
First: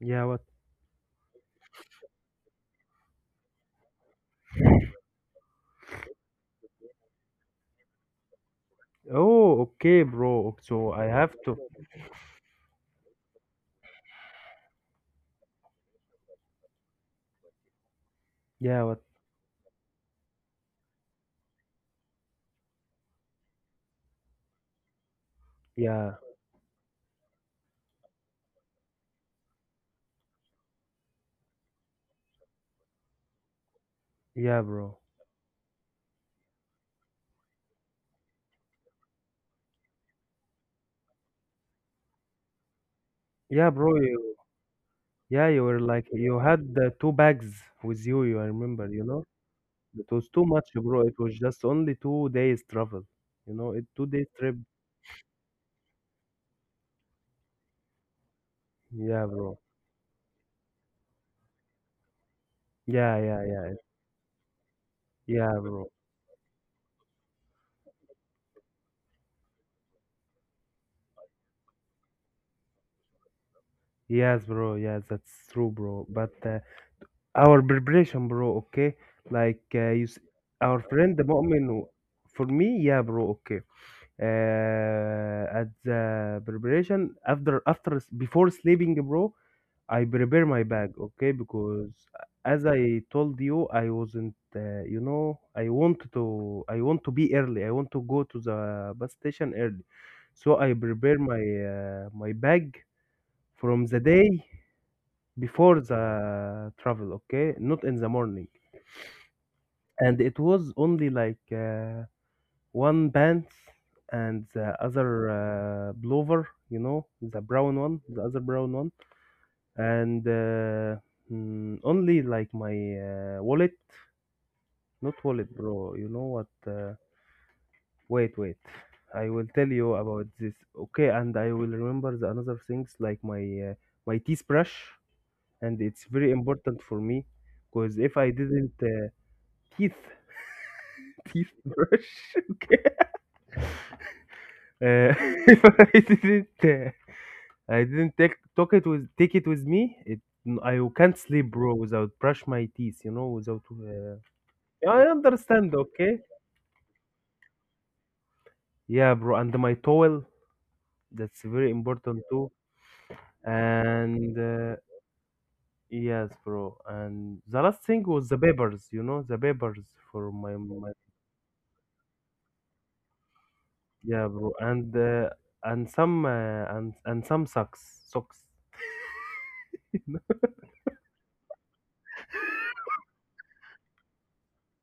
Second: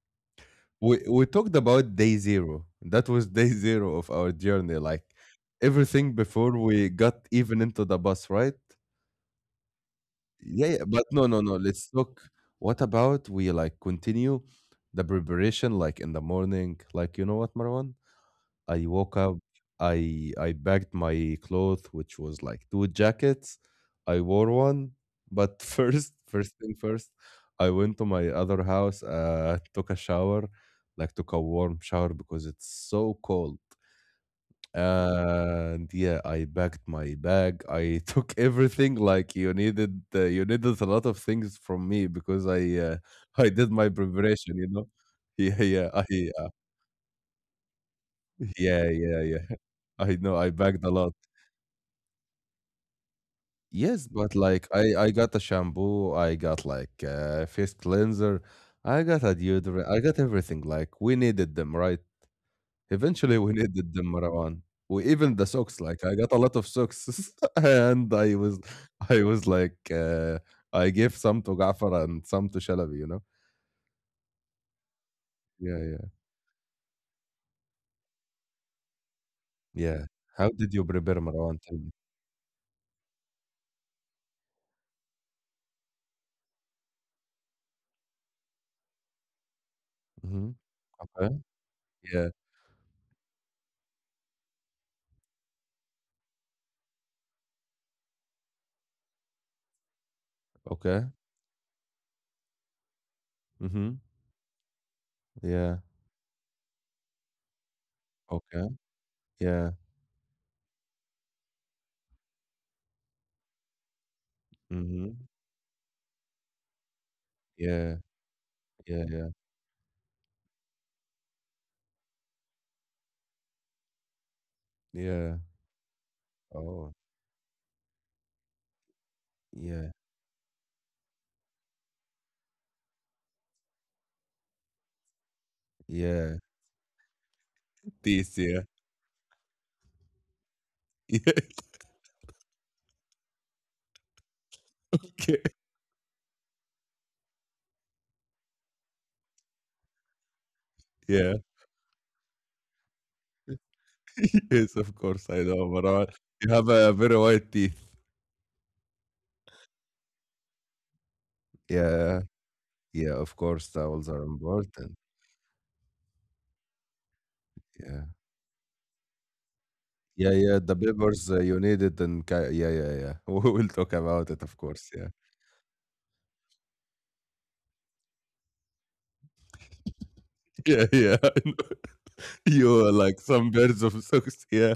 yeah. What?
We talked about day zero. That was day zero of our journey. Like everything before we got even into the bus, right?
Oh, okay, bro.
Yeah, yeah.
So I
But no,
have
no,
to.
no. Let's talk. What about we like continue the preparation like in the morning? Like you know what, Marwan?
Yeah,
I
what?
woke up, I bagged my clothes, which was like two jackets. I wore one, but [laughs]
Yeah,
first thing first, I went to my other house, took a shower, like took a warm shower because it's so cold.
yeah, bro.
And yeah, I packed my bag. I [laughs] took everything like you needed. You needed a lot of things from me because I [laughs] I
Yeah,
did my
bro. You,
preparation. You know, [laughs]
yeah, you
yeah,
were
yeah. I
like you
uh,
had the two bags with you. I remember,
yeah,
you
yeah,
know,
yeah. [laughs]
it
I
was
know
too
I
much,
bagged a
bro. It
lot.
was just only 2 days travel. You know, it two
Yes,
days
but
trip.
like I got a shampoo, I got like a face cleanser, I got
Yeah,
a
bro.
deodorant, I got everything. Like we needed them, right?
Yeah,
Eventually
yeah,
we [laughs]
yeah,
needed them, Marwan. We even the
yeah,
socks,
bro.
like I got a lot of socks. [laughs] and I was like I gave some to Gafar and some to Shalabi, you know?
Yes, bro. Yes, that's true,
Yeah,
bro.
yeah.
But our preparation, bro. Okay, like you,
Yeah. How did
our
you
friend the
prepare Marwan?
Mu'min.
Tell me.
For me, yeah, bro. Okay, at the preparation before sleeping, bro, I prepare
Hmm.
my bag,
Okay.
okay, because
Yeah.
as I told you, I wasn't you know, I want to be early, I want to go to the bus station early, so I
Okay.
prepare my my bag from
Mm-hmm.
the day before
Yeah.
the travel, okay, not in the morning.
Okay. Yeah.
And it was only like one pants and the
Mhm.
other blower, you know, the brown
Yeah,
one, the other brown one,
yeah, yeah,
and mm, only like my wallet, not
yeah.
wallet, bro. You know what?
Oh,
Wait, wait. I will tell you
yeah,
about this. Okay, and I will remember the another things like my my teeth brush, and it's very
yeah.
important for me, because if I
This, yeah.
didn't teeth
[laughs]
[laughs]
Yeah,
teeth brush, [laughs] okay, uh, [laughs] if I didn't. I didn't take it with me. It I can't
yeah.
sleep, bro, without brush my teeth. You know, without.
[laughs] Yes,
Yeah,
of
I
course, I know,
understand.
Marwan.
Okay.
You have a very white teeth.
Yeah, bro, and my towel. That's very important
Yeah,
too.
yeah, of course, towels are
And
important.
yes, bro. And the last thing
Yeah.
was the papers. You know, the papers for
Yeah,
my
yeah, the
my.
papers you need it and yeah, yeah, yeah. [laughs] We will talk
Yeah,
about it,
bro,
of
and
course. Yeah,
some and some socks.
yeah, yeah. [laughs] I know. You are like some birds of [laughs] socks. Yeah.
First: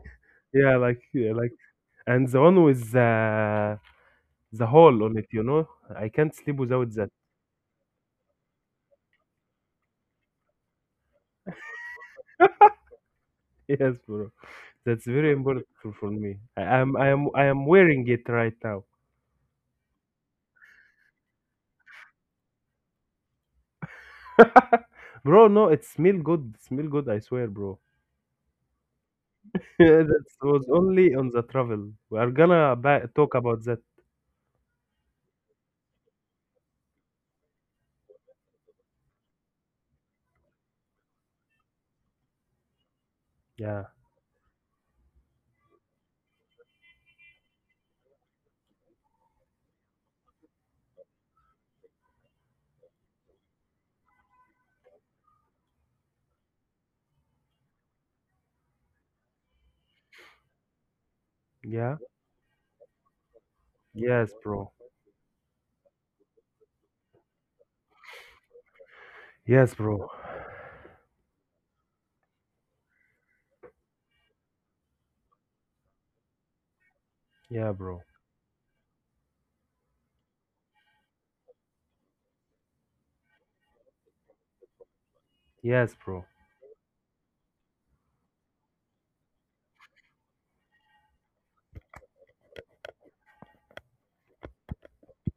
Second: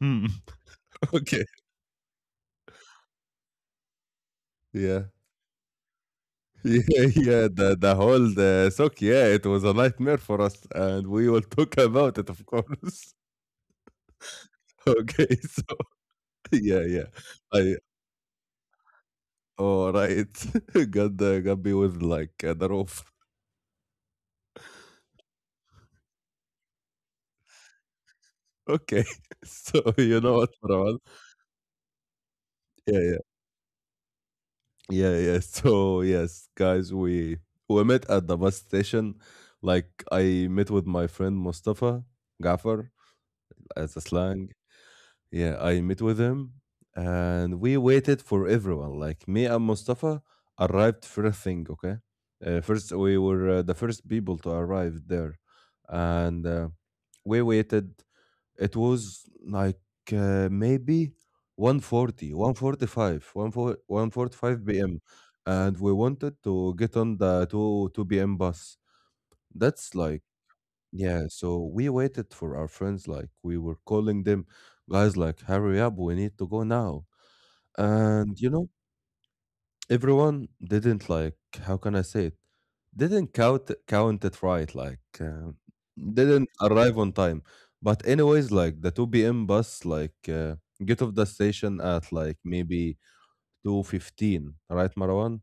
Hmm. [laughs]
Yeah, like, yeah,
Okay.
like, and the one with the
Yeah.
hole on it. You know, I can't sleep without
Yeah,
that.
yeah, the whole the sock, yeah, it was a nightmare for us, and we will talk about it, of course.
[laughs] Yes, bro.
[laughs]
That's
Okay,
very
so
important for me.
[laughs] yeah,
I am
yeah,
I am I am
I
wearing it right now.
all right, [laughs] got me with like the roof.
[laughs] Bro, no, it smell good. Smell good, I swear, bro.
Okay, [laughs] so
[laughs]
you
That
know what,
was
Marwan?
only on the travel. We are gonna
Yeah,
ba
yeah,
talk about that.
yeah, yeah. So yes, guys, we met at the bus station. Like I met with my friend Mustafa Gaffer
Yeah.
as a slang, yeah, I met with him and we waited for everyone. Like me and Mustafa arrived first thing, okay? First, we were the first people to arrive there. And we waited. It was like maybe one
Yeah.
forty, 1:45, one four, one
Yes,
forty-five 1:45,
bro.
p.m. And we wanted to get on the 2, 2 p.m. bus.
Yes,
That's
bro.
like yeah, so we waited for our friends, like we were calling them, guys, like, hurry up, we need to go now.
Yeah, bro.
And you know, everyone didn't like, how can I say it? Didn't count it right, like
Yes, bro.
didn't arrive on time. But anyways, like the 2 p.m. bus, like get off the station at like maybe 2:15, right, Marwan?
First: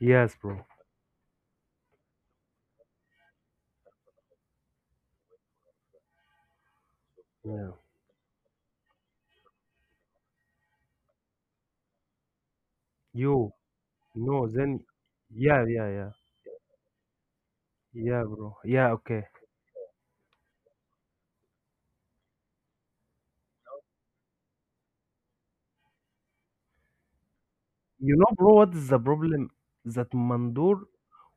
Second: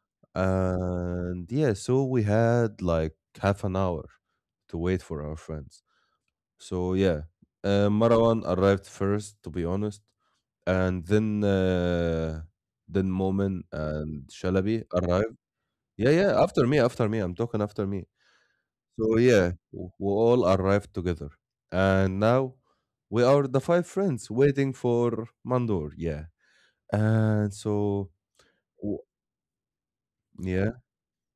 Yes, bro.
And yeah, so we had like half an hour to wait for our friends. So yeah,
Yeah.
Marwan arrived first, to be honest, and then
You.
Momin and
No,
Shalabi
then.
arrived.
Yeah, yeah,
Yeah,
yeah.
yeah, after me, after me. I'm talking after me.
Yeah, bro. Yeah,
So
okay.
yeah, we all arrived together, and now we are the five friends waiting for Mandor. Yeah, and so
You know, bro, what is the
w-
problem? That
yeah,
mandur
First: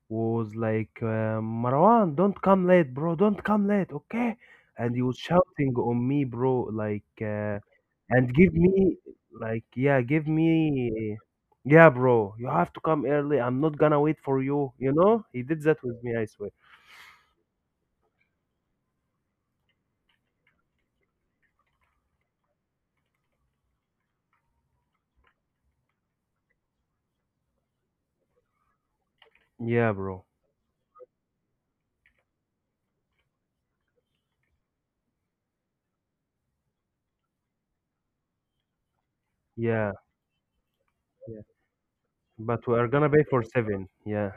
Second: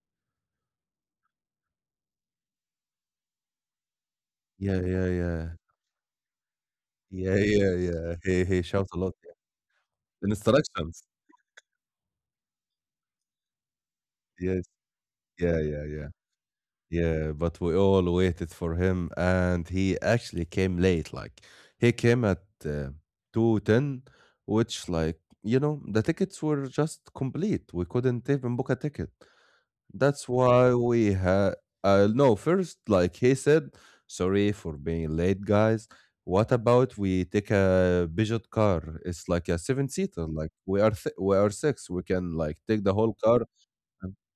was like, Marwan, don't come late, bro. Don't come late, okay?
yeah,
And he
yeah,
was
yeah,
shouting on me, bro, like,
yeah, yeah, yeah.
and
He
give
he shouts
me,
a lot.
like, yeah, give
Instructions.
me, yeah, bro, you have to come early. I'm not gonna wait for
Yes.
you, you know? He
Yeah,
did that
yeah,
with
yeah.
me, I swear.
Yeah, but we all waited for him, and he actually came late. Like he came at 2:10, which like you know the tickets were just complete. We couldn't even book a ticket.
Yeah, bro.
That's why we had. No, first like he said, sorry for being late, guys. What about we take a Peugeot car? It's like a seven
Yeah,
seater. Like we are we
yeah.
are six. We can like
But we
take
are
the
gonna
whole
pay
car.
for seven.
and-
Yeah,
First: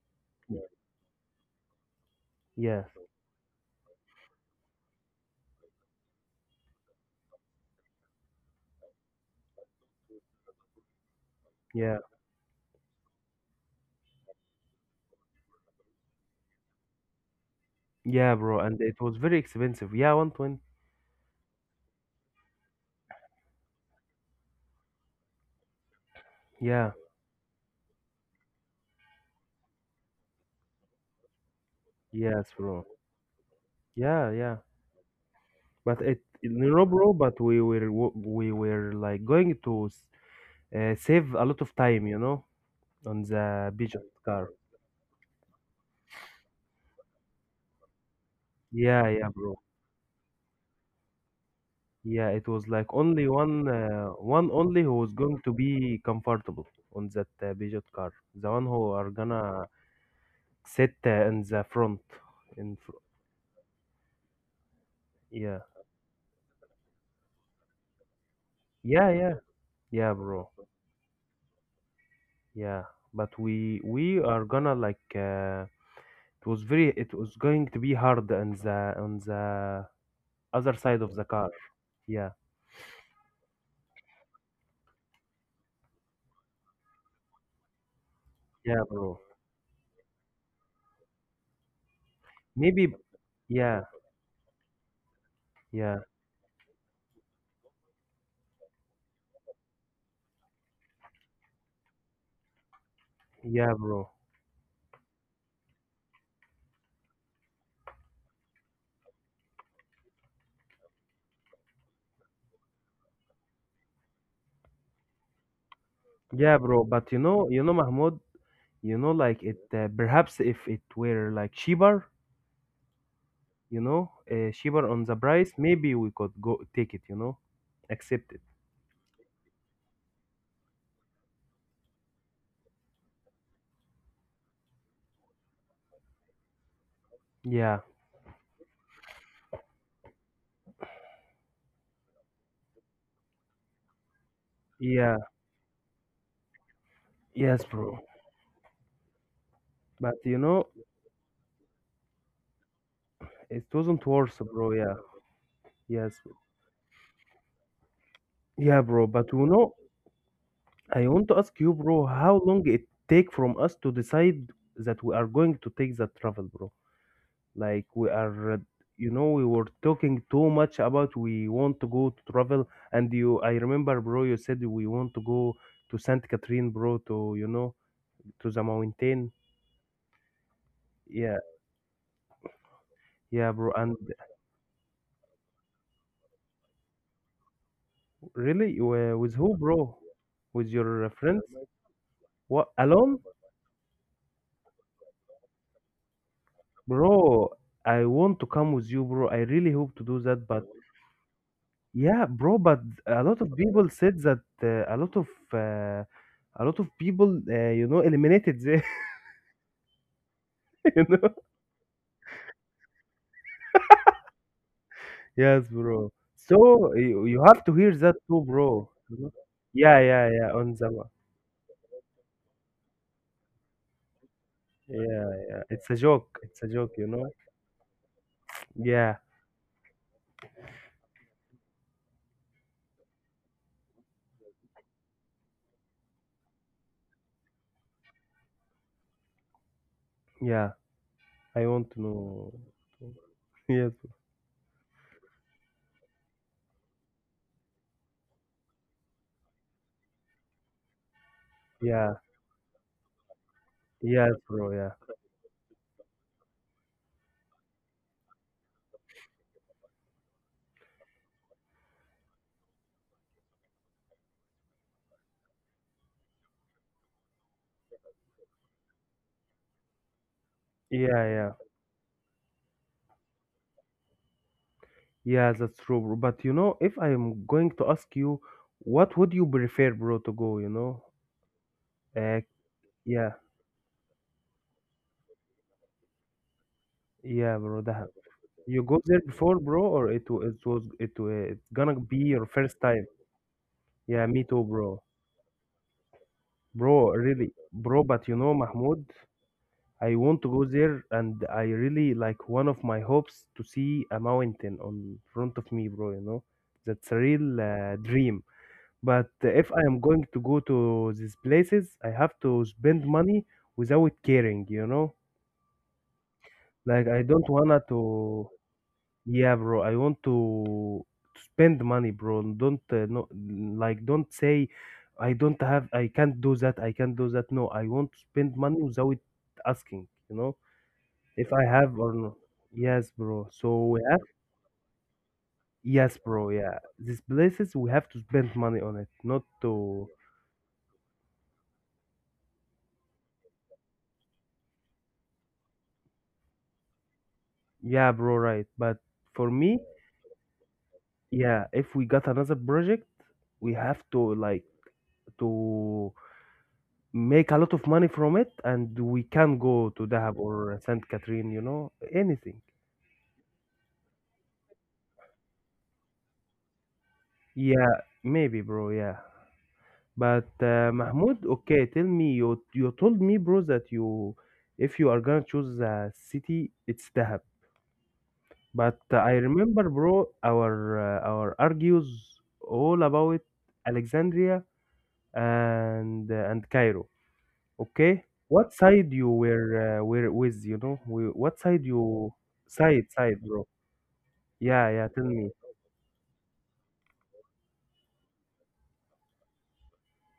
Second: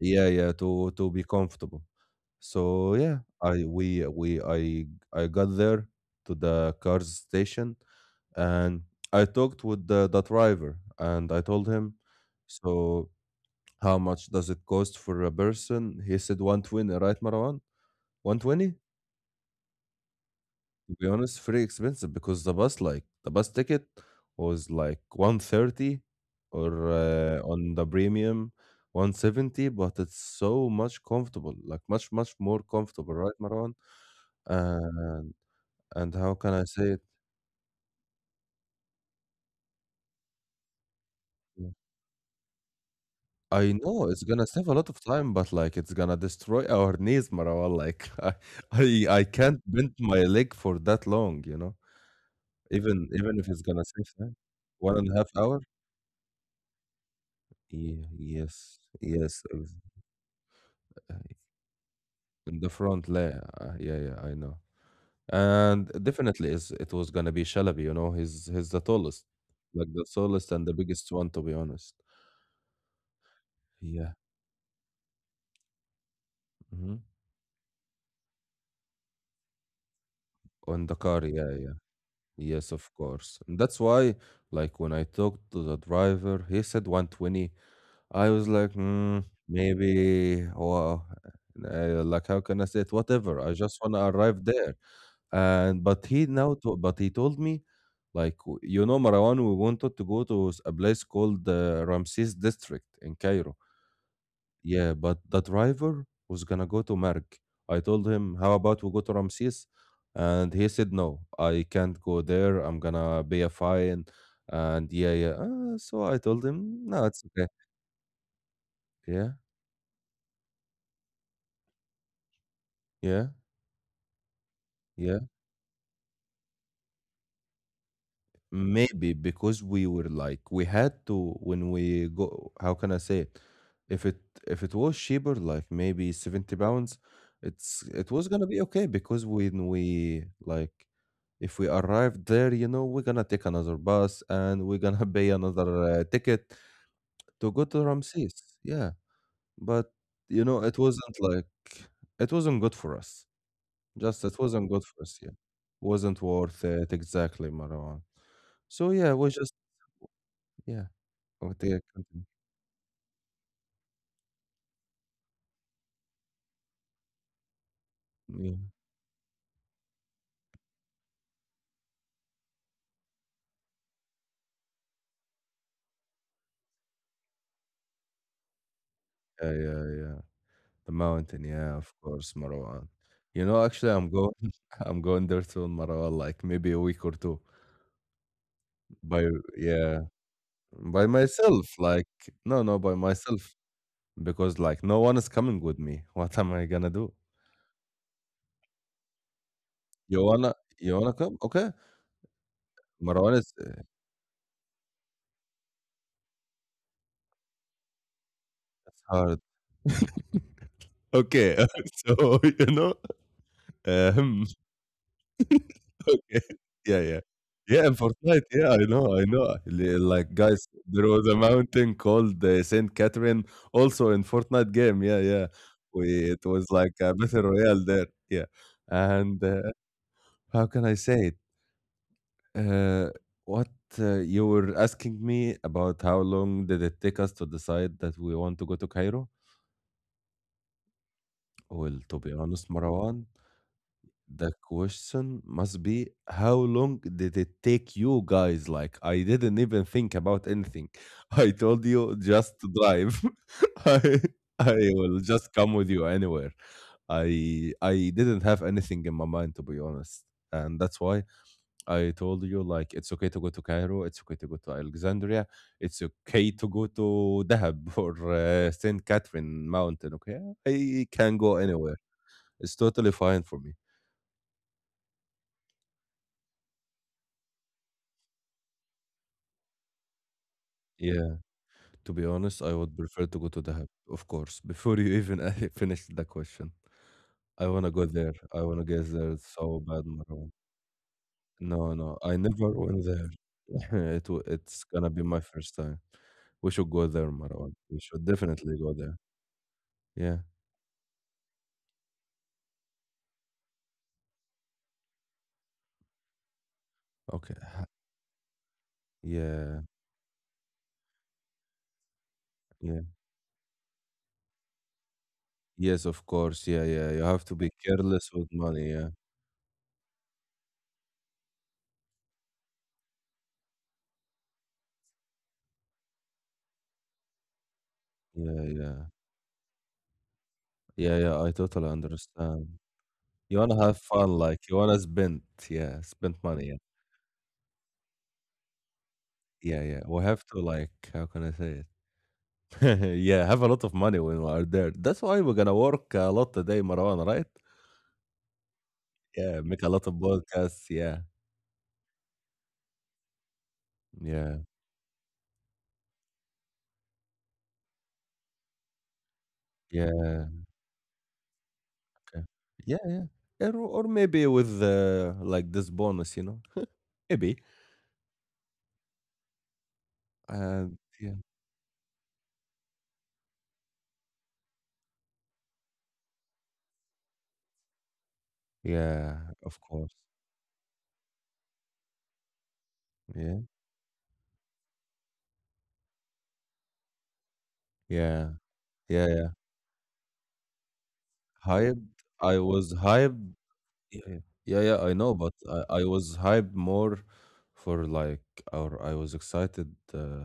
Yeah, yeah, to be comfortable.
yeah,
So yeah, I we I got there to the car station and I talked with the driver and I told him,
yeah,
so how much does it cost for a person? He said 120, right, Marwan?
yeah, bro.
120?
And it was very expensive. Yeah, 120.
To be honest, very expensive because the bus like the bus ticket was like 130 or
Yeah,
on the premium 170, but it's so much comfortable, like much
yes,
more
bro.
comfortable, right, Marwan?
Yeah, yeah.
And.
But
And
it,
how can I
no,
say
no,
it?
bro, but we were like going to save a lot of
Mm.
time, you know, on
I
the Bijan
know it's
car.
gonna save a lot of time, but like it's gonna destroy [laughs] our knees, Marwa. Like [laughs]
Yeah,
I
yeah, bro,
can't bend my leg for that long, you know.
yeah, it was like only
Even if
one
it's gonna
uh,
save time,
one only who
one and
was
a half
going to
hour.
be comfortable on that Peugeot
Yeah,
car, the one
yes,
who are
yes.
gonna sit
Uh,
in the front,
In the
in fr-
front layer. Yeah, yeah, I know.
yeah,
And definitely, is it was gonna be Shalabi. You know, he's the
yeah,
tallest,
yeah,
like the
yeah, bro,
tallest and the biggest one, to be honest.
yeah, but we
Yeah.
we are gonna like it was very,
Hmm.
it was going to be hard on the other
On the
side of
car,
the
yeah,
car.
yeah.
Yeah.
Yes, of course. And that's why, like, when I talked to the driver, he said 120. I was like,
Yeah, bro.
maybe, or like, how can I say it?
Maybe.
Whatever. I just
Yeah.
want to arrive there. And
Yeah.
but he now, to, but he told me, like, you know, Marwan, we wanted to go to a place called the Ramses District in Cairo.
Yeah, bro.
Yeah, but the driver was gonna go to Merk. I told him, "How about we go to Ramses?" And he said, "No, I can't go there. I'm gonna pay a fine." And yeah, yeah. So I told
Yeah, bro.
him, "No,
But you
it's okay."
know, you know, Mahmoud, you know,
Yeah,
like it, perhaps if it were like cheaper,
yeah,
you know, cheaper on the
yeah.
price, maybe we could go take it, you know, accept it.
Maybe because we were like we had to when we go. How can I say it? If it if it was cheaper, like maybe 70 pounds,
Yeah.
it was gonna be okay because when we like if we arrive there, you know, we're gonna take another bus and we're gonna [laughs]
Yeah.
pay another ticket to go
Yes,
to
bro.
Ramses. Yeah, but
But you
you know,
know,
it wasn't like it wasn't good for us.
it wasn't
Just it
worth,
wasn't
bro.
good
Yeah.
for us. Yeah,
Yes.
wasn't worth it exactly, Marwan.
Yeah,
So
bro.
yeah, we
But you
just
know,
yeah,
I want to
we
ask you,
take-
bro, how long it take from us to decide that we are going to take the travel, bro? Like we
yeah,
are, you know, we were talking too much about we want to go to travel, and you, I remember, bro, you said we want to go to Saint Catherine, bro, to, you know, to the mountain.
yeah, yeah, yeah. The
Yeah,
mountain, yeah, of course, Marwan. You
yeah,
know,
bro,
actually,
and
I'm going, [laughs] I'm going there soon, Marwan. Like maybe a week or two.
really,
By
with who, bro?
yeah,
With
by
your friends?
myself, like no,
What,
no, by
alone,
myself because like no one is coming with me. [laughs] What am I gonna do?
bro? I want to come with you, bro. I really hope to do
You
that,
wanna,
but
you wanna come? Okay,
yeah, bro, but a
Marwan
lot
is
of
it's
people said that a lot of uh, people you know, eliminated there.
hard.
[laughs]
Okay, [laughs] so you know, um,
Yes,
[laughs]
bro.
okay,
So
yeah, yeah,
you have to
yeah. In
hear that
Fortnite,
too,
yeah, I
bro.
know,
You
I
know?
know.
Yeah, yeah,
Like
yeah.
guys,
On
there
the
was a mountain called Saint Catherine, also in Fortnite game. Yeah,
yeah,
yeah.
yeah. It's a
We
joke.
it
It's
was
a joke,
like
you
a
know.
battle royale there. Yeah,
Yeah,
and how can I say it? Uh, what you were asking me about how long did it take us to decide that we want to go to Cairo?
yeah. I want
Well,
to
to be
know. [laughs]
honest, Marwan,
Yes.
the question must be how long did it take you guys? Like, I didn't even think about anything. [laughs] I told
Yeah.
you just to drive. [laughs] I
Yes, bro.
I
Yeah.
will just come with you anywhere. I didn't have anything in my mind to be honest, and that's why I told you like it's okay to go to Cairo, it's okay to go to Alexandria, it's okay to go to Dahab [laughs] or Saint Catherine Mountain. Okay, I
Yeah,
can
yeah.
go anywhere. It's totally fine for me.
Yeah, that's true, bro. But you know, if I'm going to ask you, what would you prefer, bro, to go? You know.
Yeah, to be
Uh,
honest, I would prefer
yeah.
to go to Dahab, of course. Before you even [laughs] finish the question,
Yeah,
I
bro.
wanna go
That
there. I wanna
you go
get
there
there
before,
so
bro,
bad,
or it wa-
Marwan.
it was it wa- it's
No,
gonna
no,
be
I
your
never
first
went
time.
there. [laughs]
Yeah, me too,
It's
bro.
gonna be my first time. We should go
Bro,
there,
really,
Marwan. We
bro,
should
but you know,
definitely go
Mahmoud,
there.
I
Yeah.
want to go there and I really like one of my hopes to see a mountain on front of me, bro, you know. That's a
Okay.
real dream. But if
Yeah,
I am going to go to these places, I have to
yeah.
spend money without caring, you know.
Yes, of course. Yeah, yeah.
Like
You
I
have to
don't
be
wanna
careless with
to
money. Yeah,
yeah, bro. I want to spend money, bro. Don't no like don't say I don't have. I can't do that. I can't do that. No, I want to
yeah,
spend money
yeah.
without asking, you know,
Yeah, yeah. I
if I
totally
have or not.
understand.
Yes, bro.
You
So
wanna have
we have
fun, like you wanna spend. Yeah,
yes,
spend
bro.
money. Yeah,
Yeah. These places we have to spend money on it, not
yeah, yeah.
to
We have to like, how can I say it? [laughs] yeah, have a lot of money when we are there. That's why we're gonna work a lot today, Marwan. Right?
yeah, bro, right. But for
Yeah, make
me,
a lot of podcasts. Yeah,
yeah, if we got another project, we have to
yeah,
like to make a lot of money from it and we can go to Dahab
yeah.
or Saint Catherine, you know,
Okay.
anything.
Yeah, yeah. Or maybe with like this bonus, you know, [laughs] maybe.
Yeah, maybe, bro. Yeah, but
And yeah.
Mahmoud, okay, tell me, you told me, bro, that you if you are gonna choose a city, it's Dahab. But I
Yeah, of
remember,
course.
bro, our argues all about
Yeah,
Alexandria and Cairo. Okay,
yeah,
what side
yeah,
you
yeah.
were with, you know, we, what side
Hyped.
you
I was
side,
hyped.
bro.
Yeah, yeah,
Yeah,
yeah, I
yeah, tell
know, but
me.
I was hyped more for like, or I was excited.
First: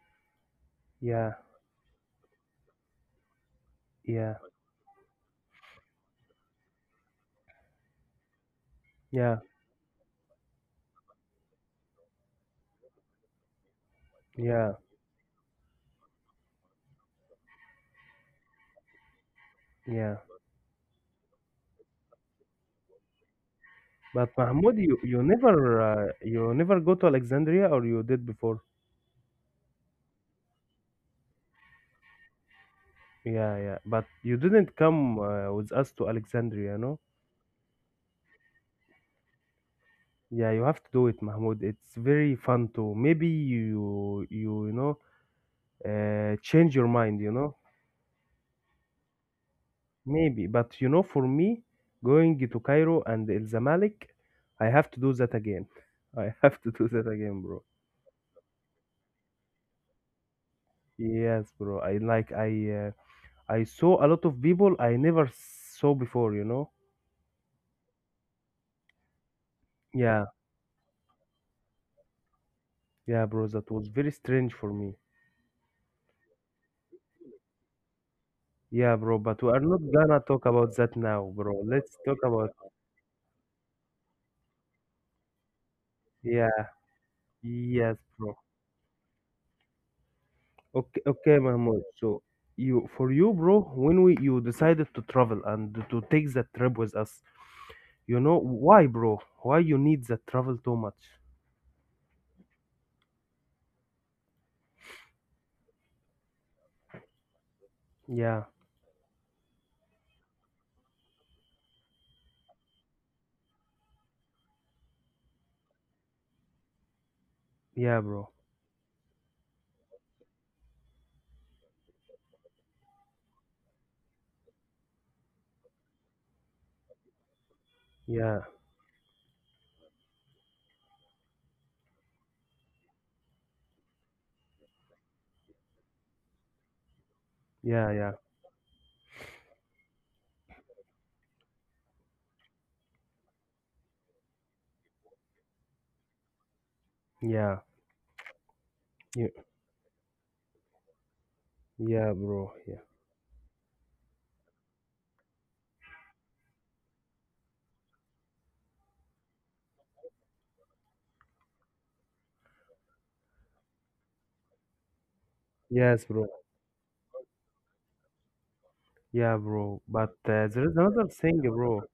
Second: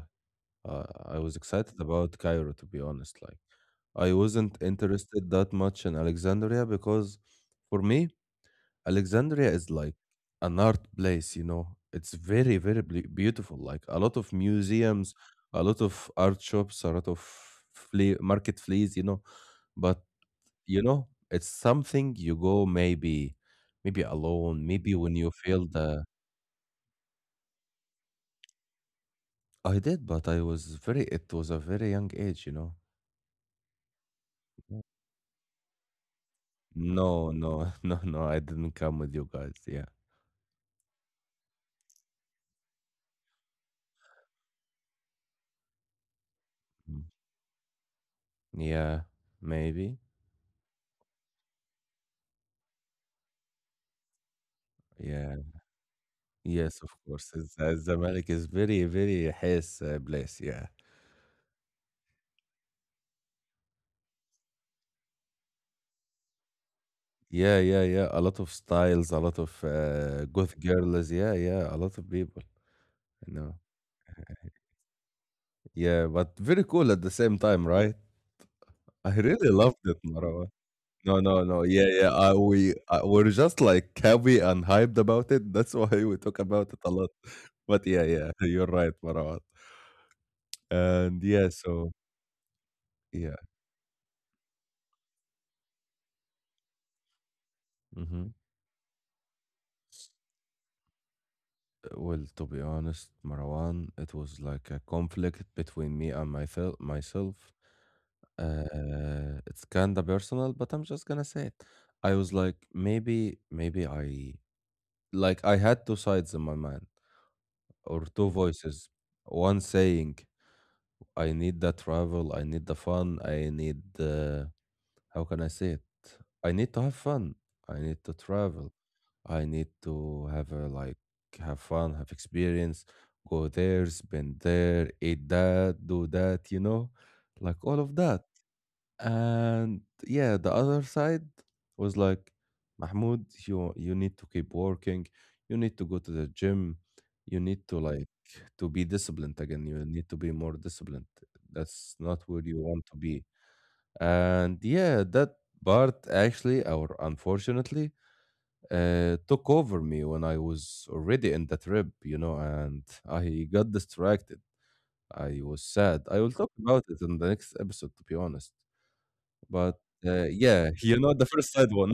I
Yeah,
was excited about Cairo, to be honest. Like, I
yeah,
wasn't interested that much in Alexandria because for me,
yeah,
Alexandria is like an art place, you know. It's very, very beautiful. Like a lot of
yeah,
museums, a lot of art shops, a lot of flea, market fleas, you know. But
yeah.
you know, it's something you go maybe, maybe
But
alone,
Mahmoud,
maybe
you,
when
you
you
never
feel the.
uh, you never go to Alexandria or you did before?
I did, but I was very. It was a very young age, you know.
Yeah, yeah. But you didn't
Yeah.
come with us to Alexandria, no?
No, no, [laughs] no, no. I didn't come with you guys. Yeah,
Yeah, you have to do it, Mahmoud. It's very fun too. Maybe you you, you know change your
Mm,
mind, you know?
yeah, maybe,
Maybe. But you know, for me, going to Cairo and El Zamalek, I have to do that
yeah.
again. [laughs] I have to
Yes,
do
of
that
course.
again, bro.
Zamalek is very, very his place. Yeah.
Yes, bro. I like I saw a lot of people I never saw before, you know?
Yeah, yeah, yeah. A lot of styles, a lot of
Yeah,
goth girls. Yeah, yeah. A lot of people.
yeah,
I
bro,
know.
that was very strange for me.
Yeah, but very cool at the same time, right?
Yeah,
I
bro, but
really
we are
loved
not
it,
gonna talk
Marwa.
about that
No,
now,
no,
bro.
no. Yeah,
Let's
yeah.
talk about
We're just like happy and hyped about it. That's [laughs] why we talk
yeah,
about it a lot. [laughs] But
yes,
yeah, yeah.
bro.
You're right, Marwa.
Okay,
And
okay,
yeah,
Mahmoud.
so
So you for you,
yeah.
bro, when we you decided to travel and to take that trip with us, you
Mm-hmm.
know why, bro? Why you need that travel too much?
Well, to be honest, Marwan, it was like a conflict between me and myself. Myself,
Yeah,
it's kinda personal, but I'm just gonna say it. I was like, maybe I like I had two sides in my mind
yeah,
or two
bro.
voices. One saying, I need the travel, I need the fun, I need the how can I say it? I need to have fun. I need to
Yeah,
travel. I need to have a like have fun, have experience, go there, spend there, eat that, do that, you know, like all
yeah,
of
yeah,
that. And yeah, the other side was like, Mahmoud, you need to keep working. You need to go to the gym. You
yeah,
need to like to be
yeah,
disciplined again. You need to be more disciplined. That's
yeah,
not where
bro.
you
Yeah,
want to be and yeah, that part actually, or unfortunately, took over me when I was already in the trip, you know, and I got distracted. I was sad.
yes,
I
bro.
will talk about it in the next episode, to be honest.
Yeah,
But
bro. But there
yeah,
is
[laughs] you
another
know, the
thing,
first sad
bro.
one.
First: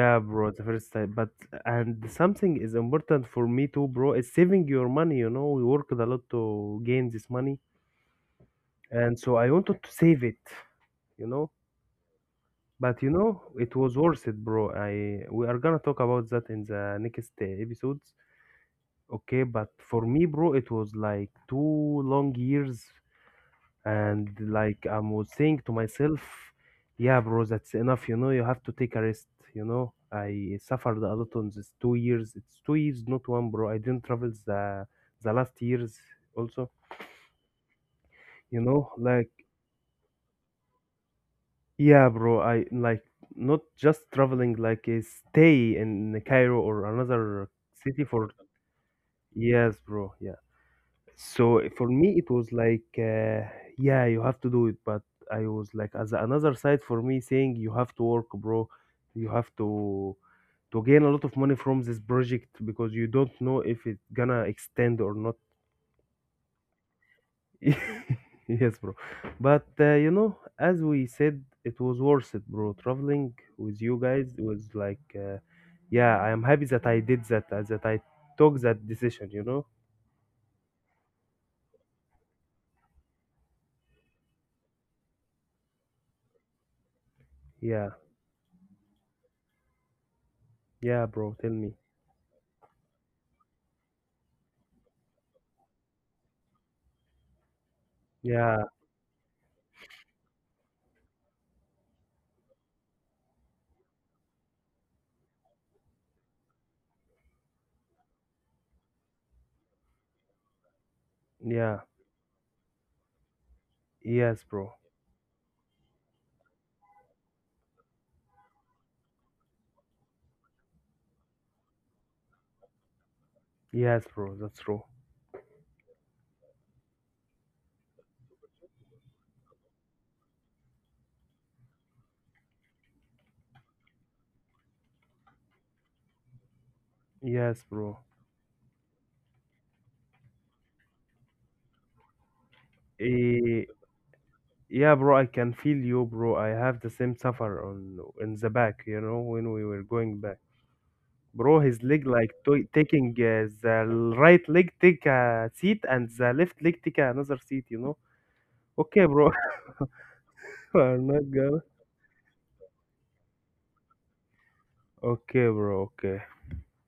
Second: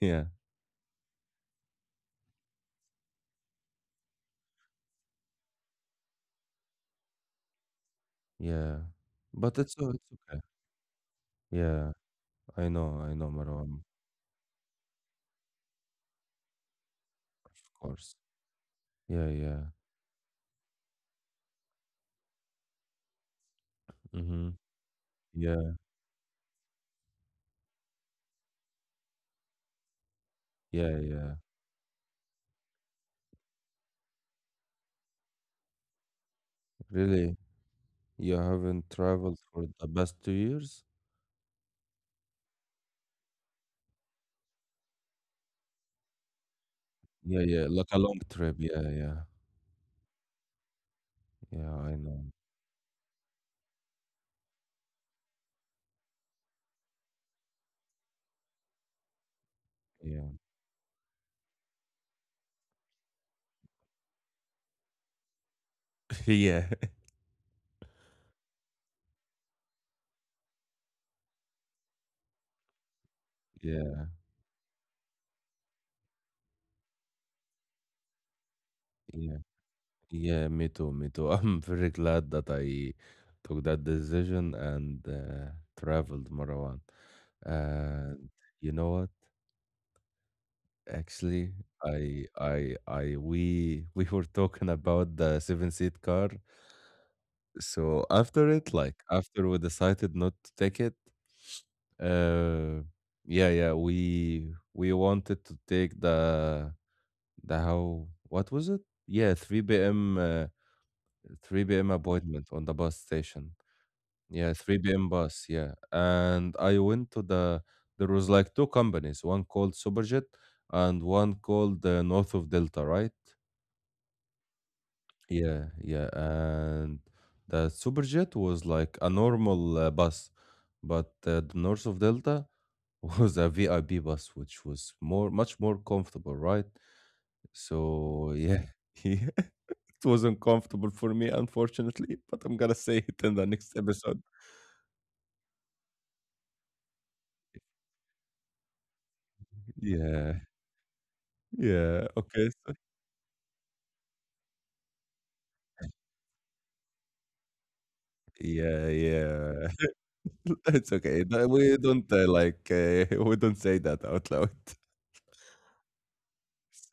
[laughs] yeah,
bro. The first time, but and something is important for me too, bro. Is saving your money. You know, we worked a lot to gain this money,
yeah.
and so I
But
wanted to
it's
save it.
okay.
You know,
Yeah,
but
I know,
it
Marwan,
was worth it, bro. I we are gonna talk about that in the next
of course.
episodes.
Yeah,
Okay,
yeah.
but for me, bro, it was like 2 long years and
Mm-hmm.
like I was saying to
Yeah,
myself, yeah, bro, that's enough. You know, you have to take a rest. You know, I
yeah,
suffered a
yeah.
lot on this 2 years. It's 2 years, not one, bro. I didn't travel the last years also.
Really? You
You
haven't
know, like
traveled for the past 2 years?
yeah, bro. I like not just traveling, like stay in Cairo or
Yeah,
another
yeah, like a
city
long
for
trip. Yeah, yeah,
years, bro. Yeah. So
yeah.
for
I
me,
know.
it was like, yeah, you have to do it. But I was like, as another side for me, saying you have to work, bro. You have to
Yeah,
to gain a lot of money from this project because you don't know if it's gonna extend or not.
[laughs] yeah,
[laughs] yes, bro. But you know, as we said, it was worth it, bro. Traveling with you
yeah,
guys was like, yeah, I am happy that I did that, that I took that decision.
yeah,
You know,
yeah. Me too, me too. [laughs] I'm very glad that I took that decision and traveled Marwan.
yeah,
And you know what?
yeah, bro.
Actually,
Tell me,
[laughs] we were talking about the seven-seat car. So after
yeah,
it, like after we decided not to take it, uh, yeah, yeah, we wanted to take the how what was it? Yeah, 3 p.m. 3
yeah.
p.m. appointment on the bus station.
Yes,
Yeah,
bro.
3 p.m. bus. Yeah, and I went to the there was like two companies, one called Superjet and one called North of Delta, right?
Yes, bro. That's true.
Yeah, yeah, and the Superjet was like a normal bus, but the North of Delta [laughs] was a VIP bus, which was more much more comfortable, right?
Yes, bro.
So yeah, [laughs] yeah, it was uncomfortable for me, unfortunately, [laughs] but I'm gonna say it in the
Eh,
next episode.
yeah, bro. I can feel you, bro. I have the same suffer on in the back. You know, when we were going
Yeah,
back, bro. His
yeah,
leg like
okay,
taking the right leg take a seat and the left leg take another seat. You know.
yeah,
Okay, bro.
yeah. [laughs]
[laughs]
It's
I'm
okay.
not
No,
gonna.
we don't like [laughs] we don't say that out loud.
Okay, bro. Okay.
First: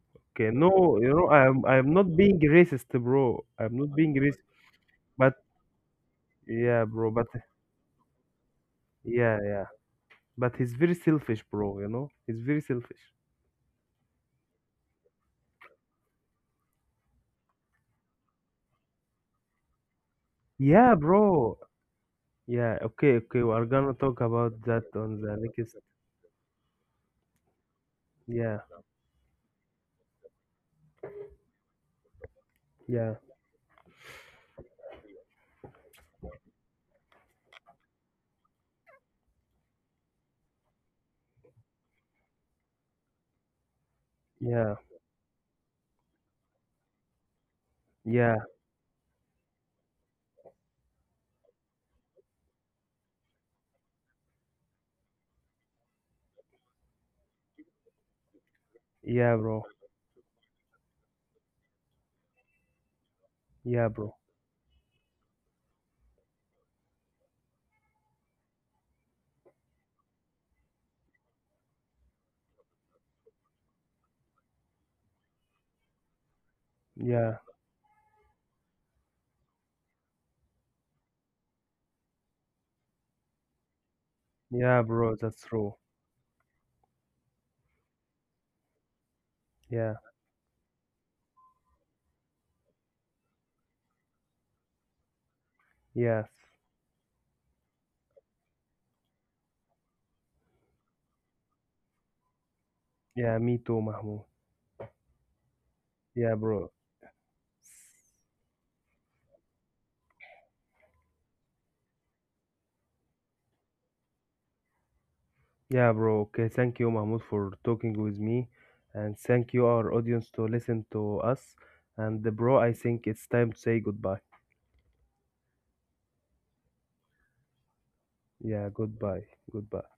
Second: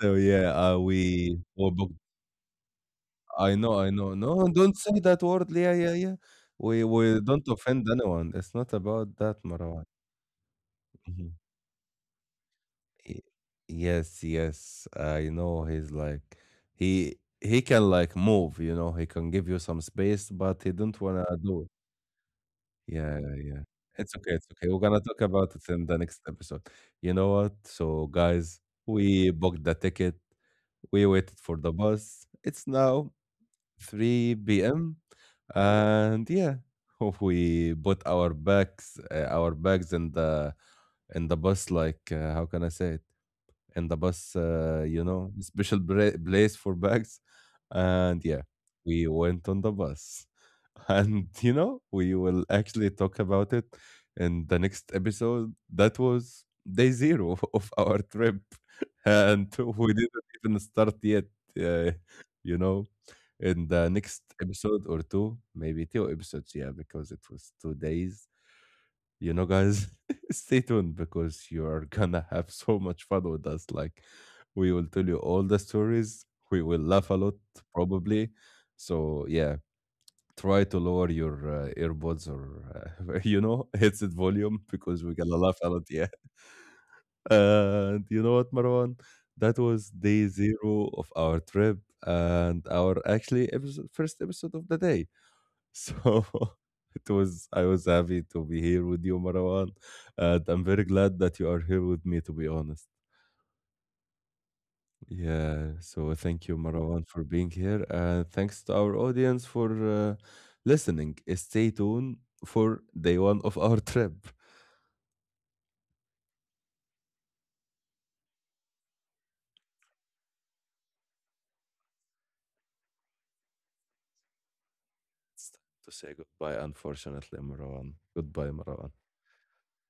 So yeah,
Okay. No, you know,
we
I'm
we
I'm
booked.
not being racist, bro.
I
I'm
know, I
not
know.
being racist,
No, don't say that
but
word. Yeah, yeah, yeah. We
yeah, bro.
we
But
don't offend anyone. It's not about that,
yeah, yeah.
Marwan.
But he's very
Mhm.
selfish, bro, you know? He's very selfish.
Y- Yes, yes. I know he's like he can like move, you know, he can give you some space, but he
Yeah,
don't wanna
bro.
do it.
Yeah, okay,
Yeah, yeah,
okay. We are
yeah.
gonna talk
It's okay, it's
about
okay.
that
We're gonna
on
talk
the
about it
next.
in the next episode. You know what? So
Yeah,
guys, we booked the ticket. We waited for the bus. It's
yeah,
now 3 p.m. And yeah, [laughs] we put our bags in the bus. Like how can I say it? In the bus,
yeah,
you know, [laughs] special place for bags. And
yeah,
yeah, we went on the bus. [laughs] And you know, we will actually talk about it in the next episode. That was day zero [laughs] of our trip, [laughs]
yeah,
and
bro.
we didn't even start yet. Uh, you know, in
Yeah,
the
bro.
next episode or two, maybe two episodes, yeah, because it was 2 days. You know, guys, [laughs] stay tuned because you are gonna have so much fun with us. Like, we will tell you all the stories. We will laugh a
Yeah,
lot, probably. So, yeah, try to lower your earbuds or, [laughs] you know, headset volume
yeah,
because
bro.
we're
That's
gonna laugh
true.
a lot. Yeah. And you know what, Marwan? That
Yeah,
was day zero of our trip and our actually episode, first episode of the day.
yes.
So [laughs] it was, I was happy to be here with you, Marwan. And I'm very glad that you are here with me, to be honest.
Yeah, me too, Mahmoud.
Yeah. So
Yeah,
thank you,
bro.
Marwan, for being here. And thanks to our audience for listening. Stay tuned for day one of our [laughs] trip.
Yeah, bro. Okay, thank you, Mahmoud, for talking with me, and thank you, our audience, to listen to us. And, bro, I think it's time to say goodbye.
To say goodbye, unfortunately, Marwan. Goodbye,
Yeah,
Marwan.
goodbye. Goodbye.